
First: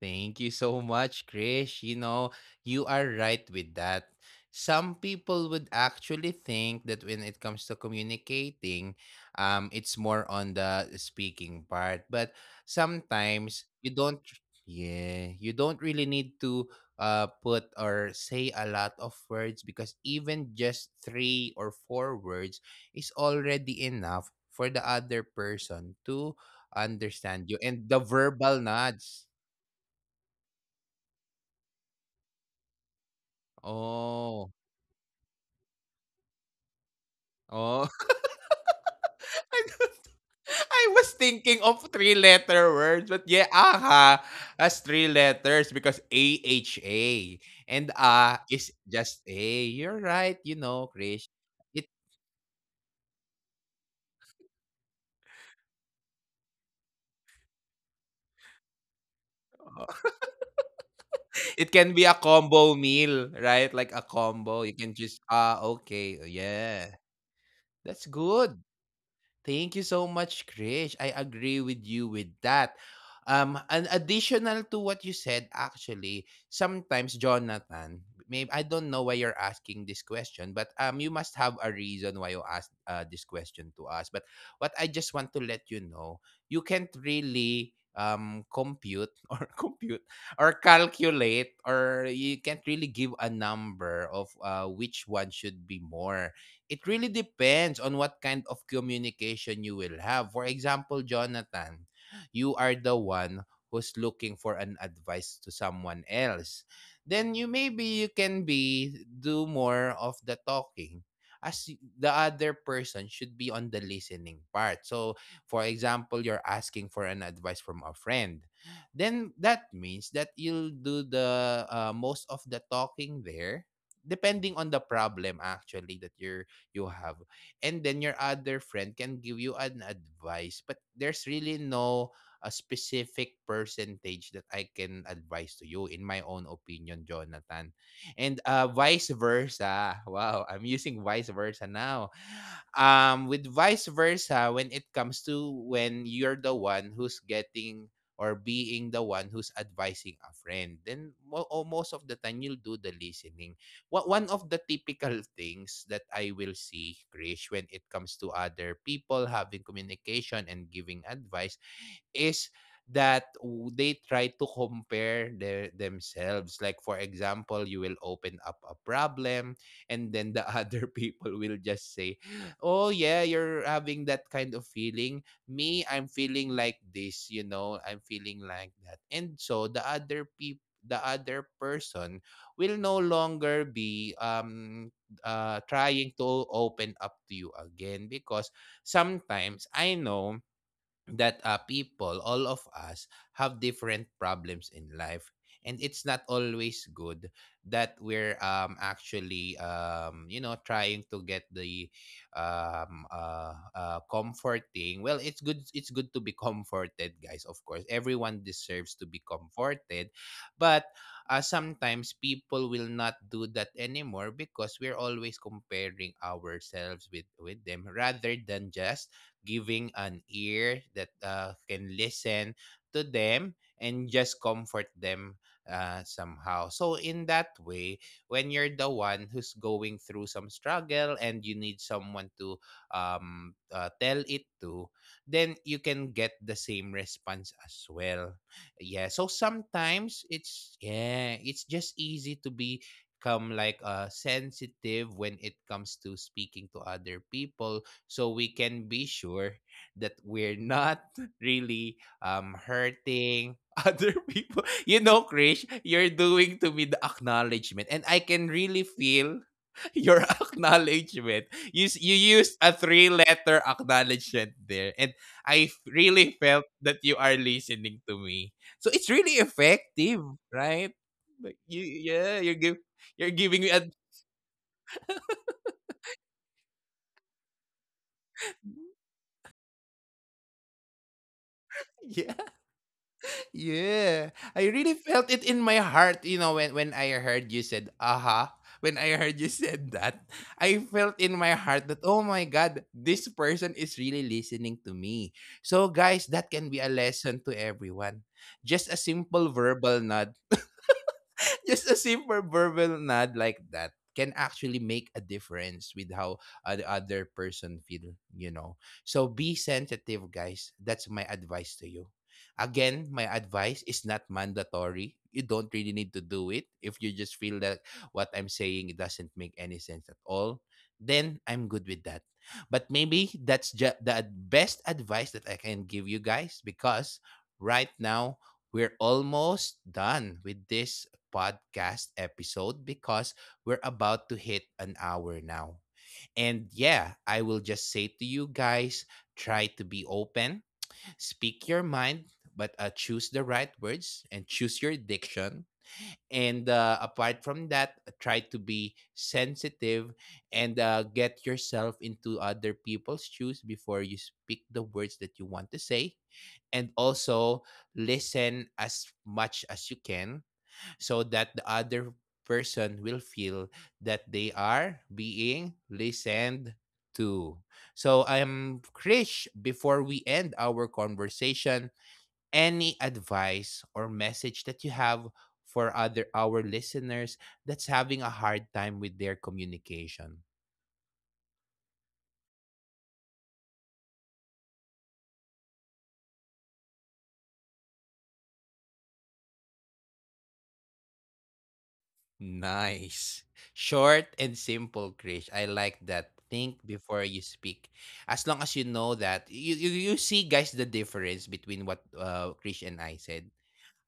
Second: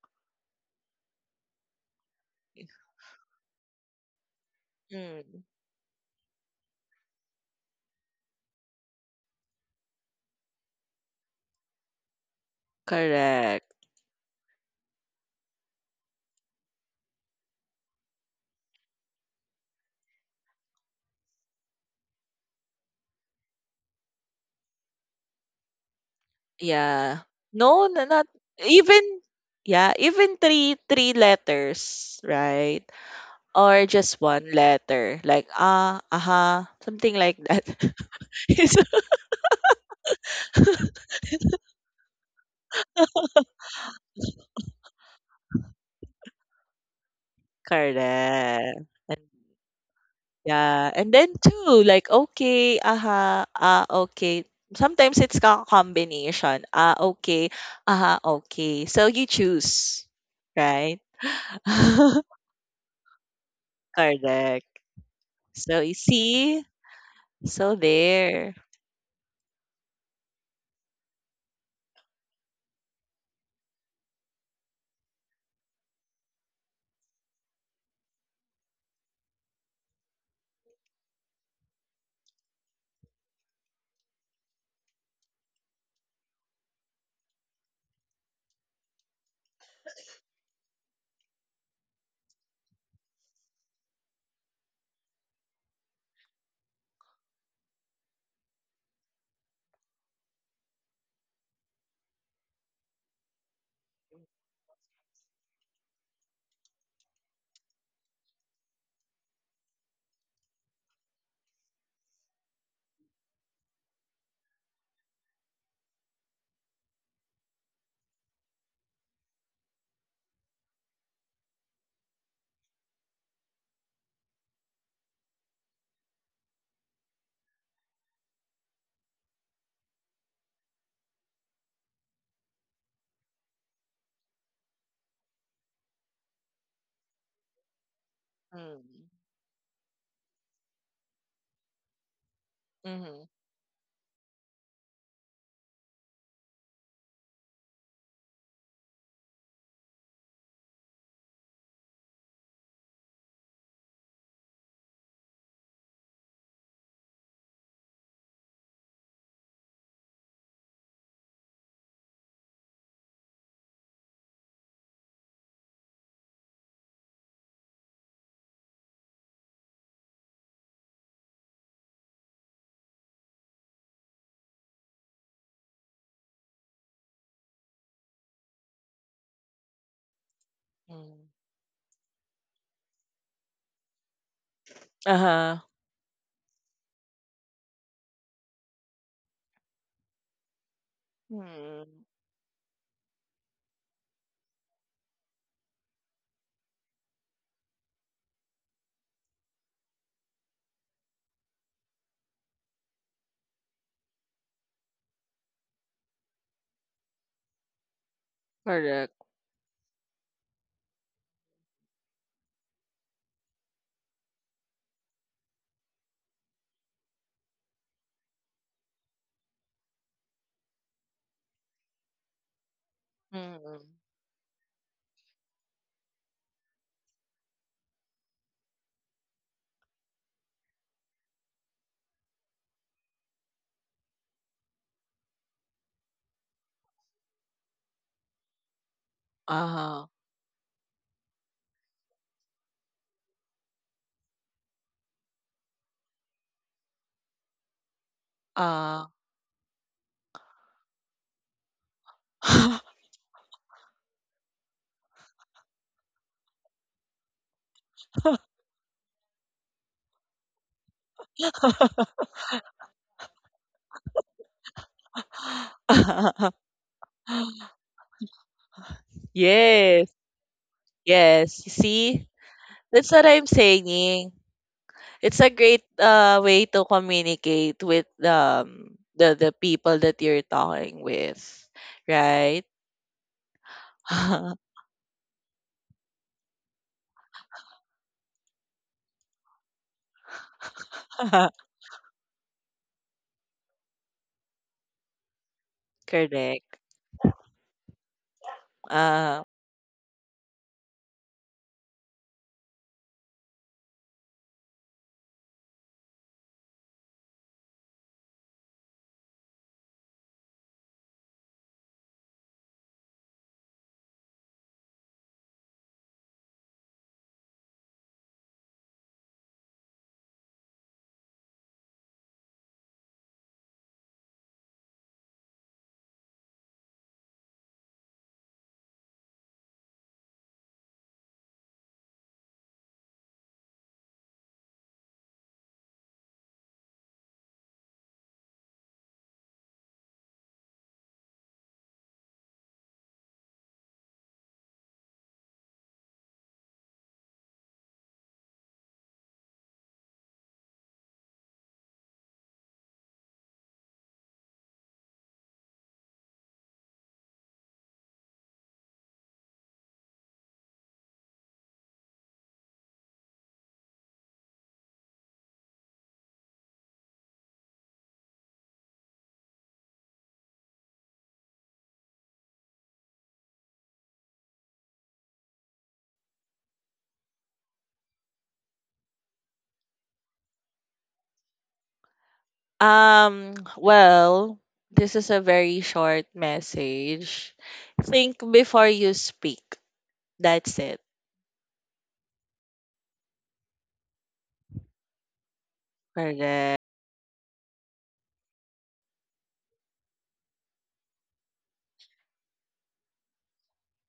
S1: Thank you so much, Krish. You know, you are right with that. Some
S2: Mm,
S1: people would actually think that when it comes to communicating, um, it's more on the speaking part. But sometimes
S2: correct.
S1: you don't, yeah, you don't really need to uh, put or say a lot of words, because even just three or four words is already enough for the other person to
S2: Yeah.
S1: understand you.
S2: No,
S1: And
S2: no,
S1: the
S2: not
S1: verbal
S2: even,
S1: nods.
S2: yeah, even three three letters, right? Or just one
S1: Oh,
S2: letter, like ah, aha, something like that.
S1: oh.
S2: *laughs* It's-
S1: *laughs* I was I was thinking of three-letter words, but yeah, AHA has three letters, because A H A and A is
S2: correct.
S1: just A. You're right, you
S2: Yeah,
S1: know,
S2: and then
S1: Krish.
S2: too,
S1: It
S2: like okay, aha, ah, okay. Sometimes it's a combination. Ah, okay, aha, okay. So you choose,
S1: *laughs*
S2: right?
S1: it can be
S2: *laughs*
S1: a combo meal, right? Like a
S2: Correct.
S1: combo. You can just, ah,
S2: So you
S1: okay. Oh,
S2: see,
S1: yeah,
S2: so
S1: that's
S2: there.
S1: good. Thank you so much, Krish. I agree with you with that. Um, an additional to what you said, actually, sometimes Jonathan, maybe I don't know why you're asking this question, but um, you must have a reason why you asked uh, this question to us. But what I just want to let you know, you can't really um compute *laughs* or compute or calculate, or you can't really give a number of uh, which one should be more. It really depends on what kind of communication you will have. For example, Jonathan, you are the one who's looking for an advice to someone else. Then you, maybe you can be do more of the talking as y- the other person should be on the listening part. So, for example, you're asking for an advice from a friend. Then that means that you'll do the uh, most of the talking there, depending on the problem actually that you're you have, and then your other friend can give you an advice, but there's really no a specific percentage that I can advise to you in my own opinion, Jonathan. And uh,
S2: Mm.
S1: vice versa. Wow, I'm using vice versa now
S2: Mm-hmm.
S1: um with vice versa. When it comes to when you're the one who's getting or being the one who's advising a friend, then mo- oh, most of the time you'll do the listening. Wha- one of the typical things that I will see, Krish, when it comes to other people having communication and giving advice is that w- they try to compare their themselves. Like for example, you will open up a problem, and then the *laughs* other people will just say, oh yeah, you're having that kind of feeling, me, I'm feeling like this, you know, I'm feeling like that. And so the other people, the
S2: Mm.
S1: other person will no longer be um
S2: Uh-huh.
S1: uh trying to open up to you again, because sometimes I know that uh,
S2: Mm.
S1: people, all of us, have different problems in life. And it's not always good that we're um, actually, um, you know, trying to get the um, uh, uh, comforting. Well, it's good. It's good to be *laughs* comforted, guys. Of course, everyone deserves
S2: Correct.
S1: to be comforted, but uh, sometimes people will not do that anymore, because we're always comparing ourselves with with them rather than just giving an ear that uh, can listen to them
S2: Mm.
S1: and just comfort them uh, somehow. So, in that way, when you're the one who's going through some struggle and you need someone to um, uh, tell it to, then you can get the same response as well. Yeah. So
S2: Uh-huh.
S1: sometimes it's, yeah, it's just easy to become like uh sensitive when it comes to speaking to other people, so we can
S2: Uh.
S1: be sure that we're not *laughs* really um hurting *laughs* other people. You know, Krish, you're doing to me the acknowledgement, and I can really feel *laughs* your acknowledgement. You s- you used a three letter acknowledgement there, and I f-
S2: *laughs*
S1: really felt that you are listening to me. So it's really
S2: Yes.
S1: effective, right?
S2: Yes. You
S1: Like
S2: see?
S1: you, yeah, you're give
S2: That's what I'm
S1: you're giving me a
S2: saying. It's a great uh, way to communicate with um, the the people that you're talking with,
S1: *laughs* yeah.
S2: right?
S1: Yeah,
S2: *laughs*
S1: I really felt it in my heart, you know, when when I heard you said aha, when I heard you said that, I felt in my heart that, oh my god, this person is really listening to me. So guys, that
S2: Correct.
S1: can be a lesson to everyone. Just a
S2: Uh,
S1: simple verbal nod, *laughs* just a simple verbal nod like that can actually make a difference with how uh, the other person feel, you know. So be sensitive, guys. That's my advice to you. Again, my advice is not mandatory. You don't really need to do it if you just feel that what I'm saying doesn't make any sense at all, then I'm good with that. But maybe that's just the best advice that I can give you, guys, because right now we're almost done with this podcast episode, because we're about to hit an hour now. And yeah, I will just say to you guys, try to be open, speak your mind, but uh, choose the right words and choose your diction. And uh, apart from that, try to be sensitive and uh, get yourself into other people's shoes before you speak the words that you want to say. And also listen as much as you can, so that the other person will feel that they are being listened to. So I'm Krish, before we end our conversation, any advice or message that you have for other our listeners that's having a hard time with their communication?
S2: um. Well, this is a very short message. Think before you speak. That's it.
S1: Nice. Short and simple, Krish. I like that.
S2: Correct.
S1: Think before you speak. As long as you know that, you, you, you, see, guys, the difference between what uh, Krish and I said.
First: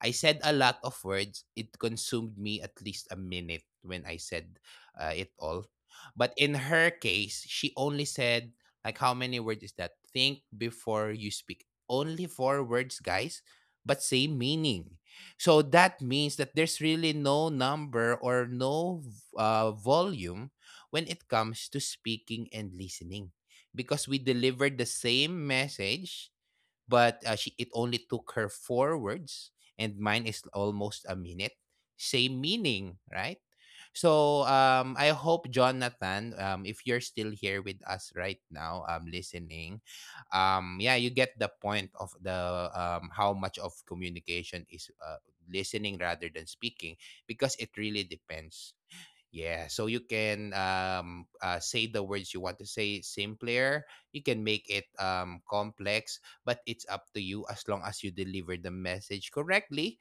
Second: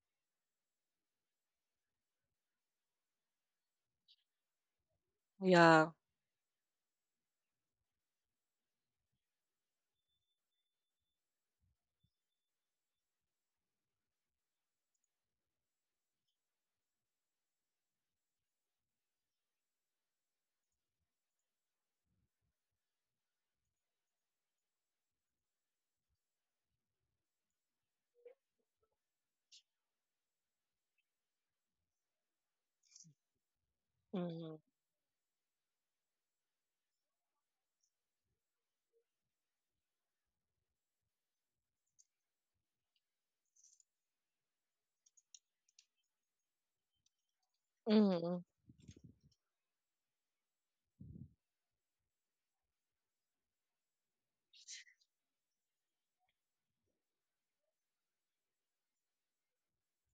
S1: I said a lot of words. It consumed me at least a minute when I said uh, it all.
S2: Yeah.
S1: But in her case, she only said, like, how many words is that? Think before you speak. Only four words, guys, but same meaning. So that means that there's really no number or no uh, volume when it comes to speaking and listening, because we delivered the same message, but uh, she, it only took her four words, and mine is almost a minute. Same meaning, right? So
S2: Mm-hmm.
S1: um I hope Jonathan, um if you're still here with us right now, um listening, um yeah, you get the point of the, um how much of communication is uh, listening rather than speaking, because it really
S2: Mm-hmm.
S1: depends. Yeah, so you can um, uh, say the words you want to say simpler. You can make it um, complex, but it's up to you, as long as you deliver the message correctly.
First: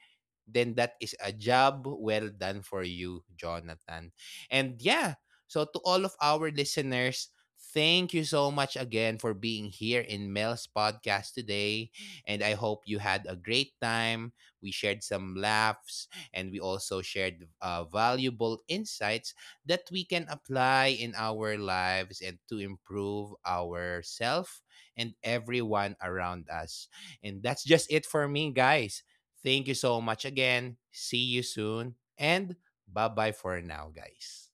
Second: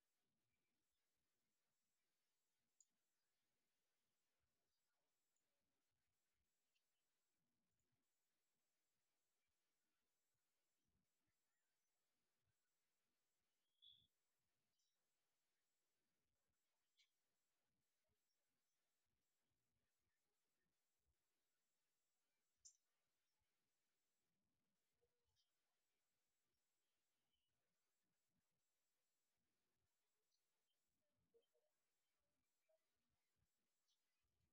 S1: Then that is a job well done for you, Jonathan. And yeah, so to all of our listeners, thank you so much again for being here in Mel's podcast today. And I hope you had a great time. We shared some laughs, and we also shared uh, valuable insights that we can apply in our lives and to improve ourselves and everyone around us. And that's just it for me, guys. Thank you so much again. See you soon. And bye bye for now, guys.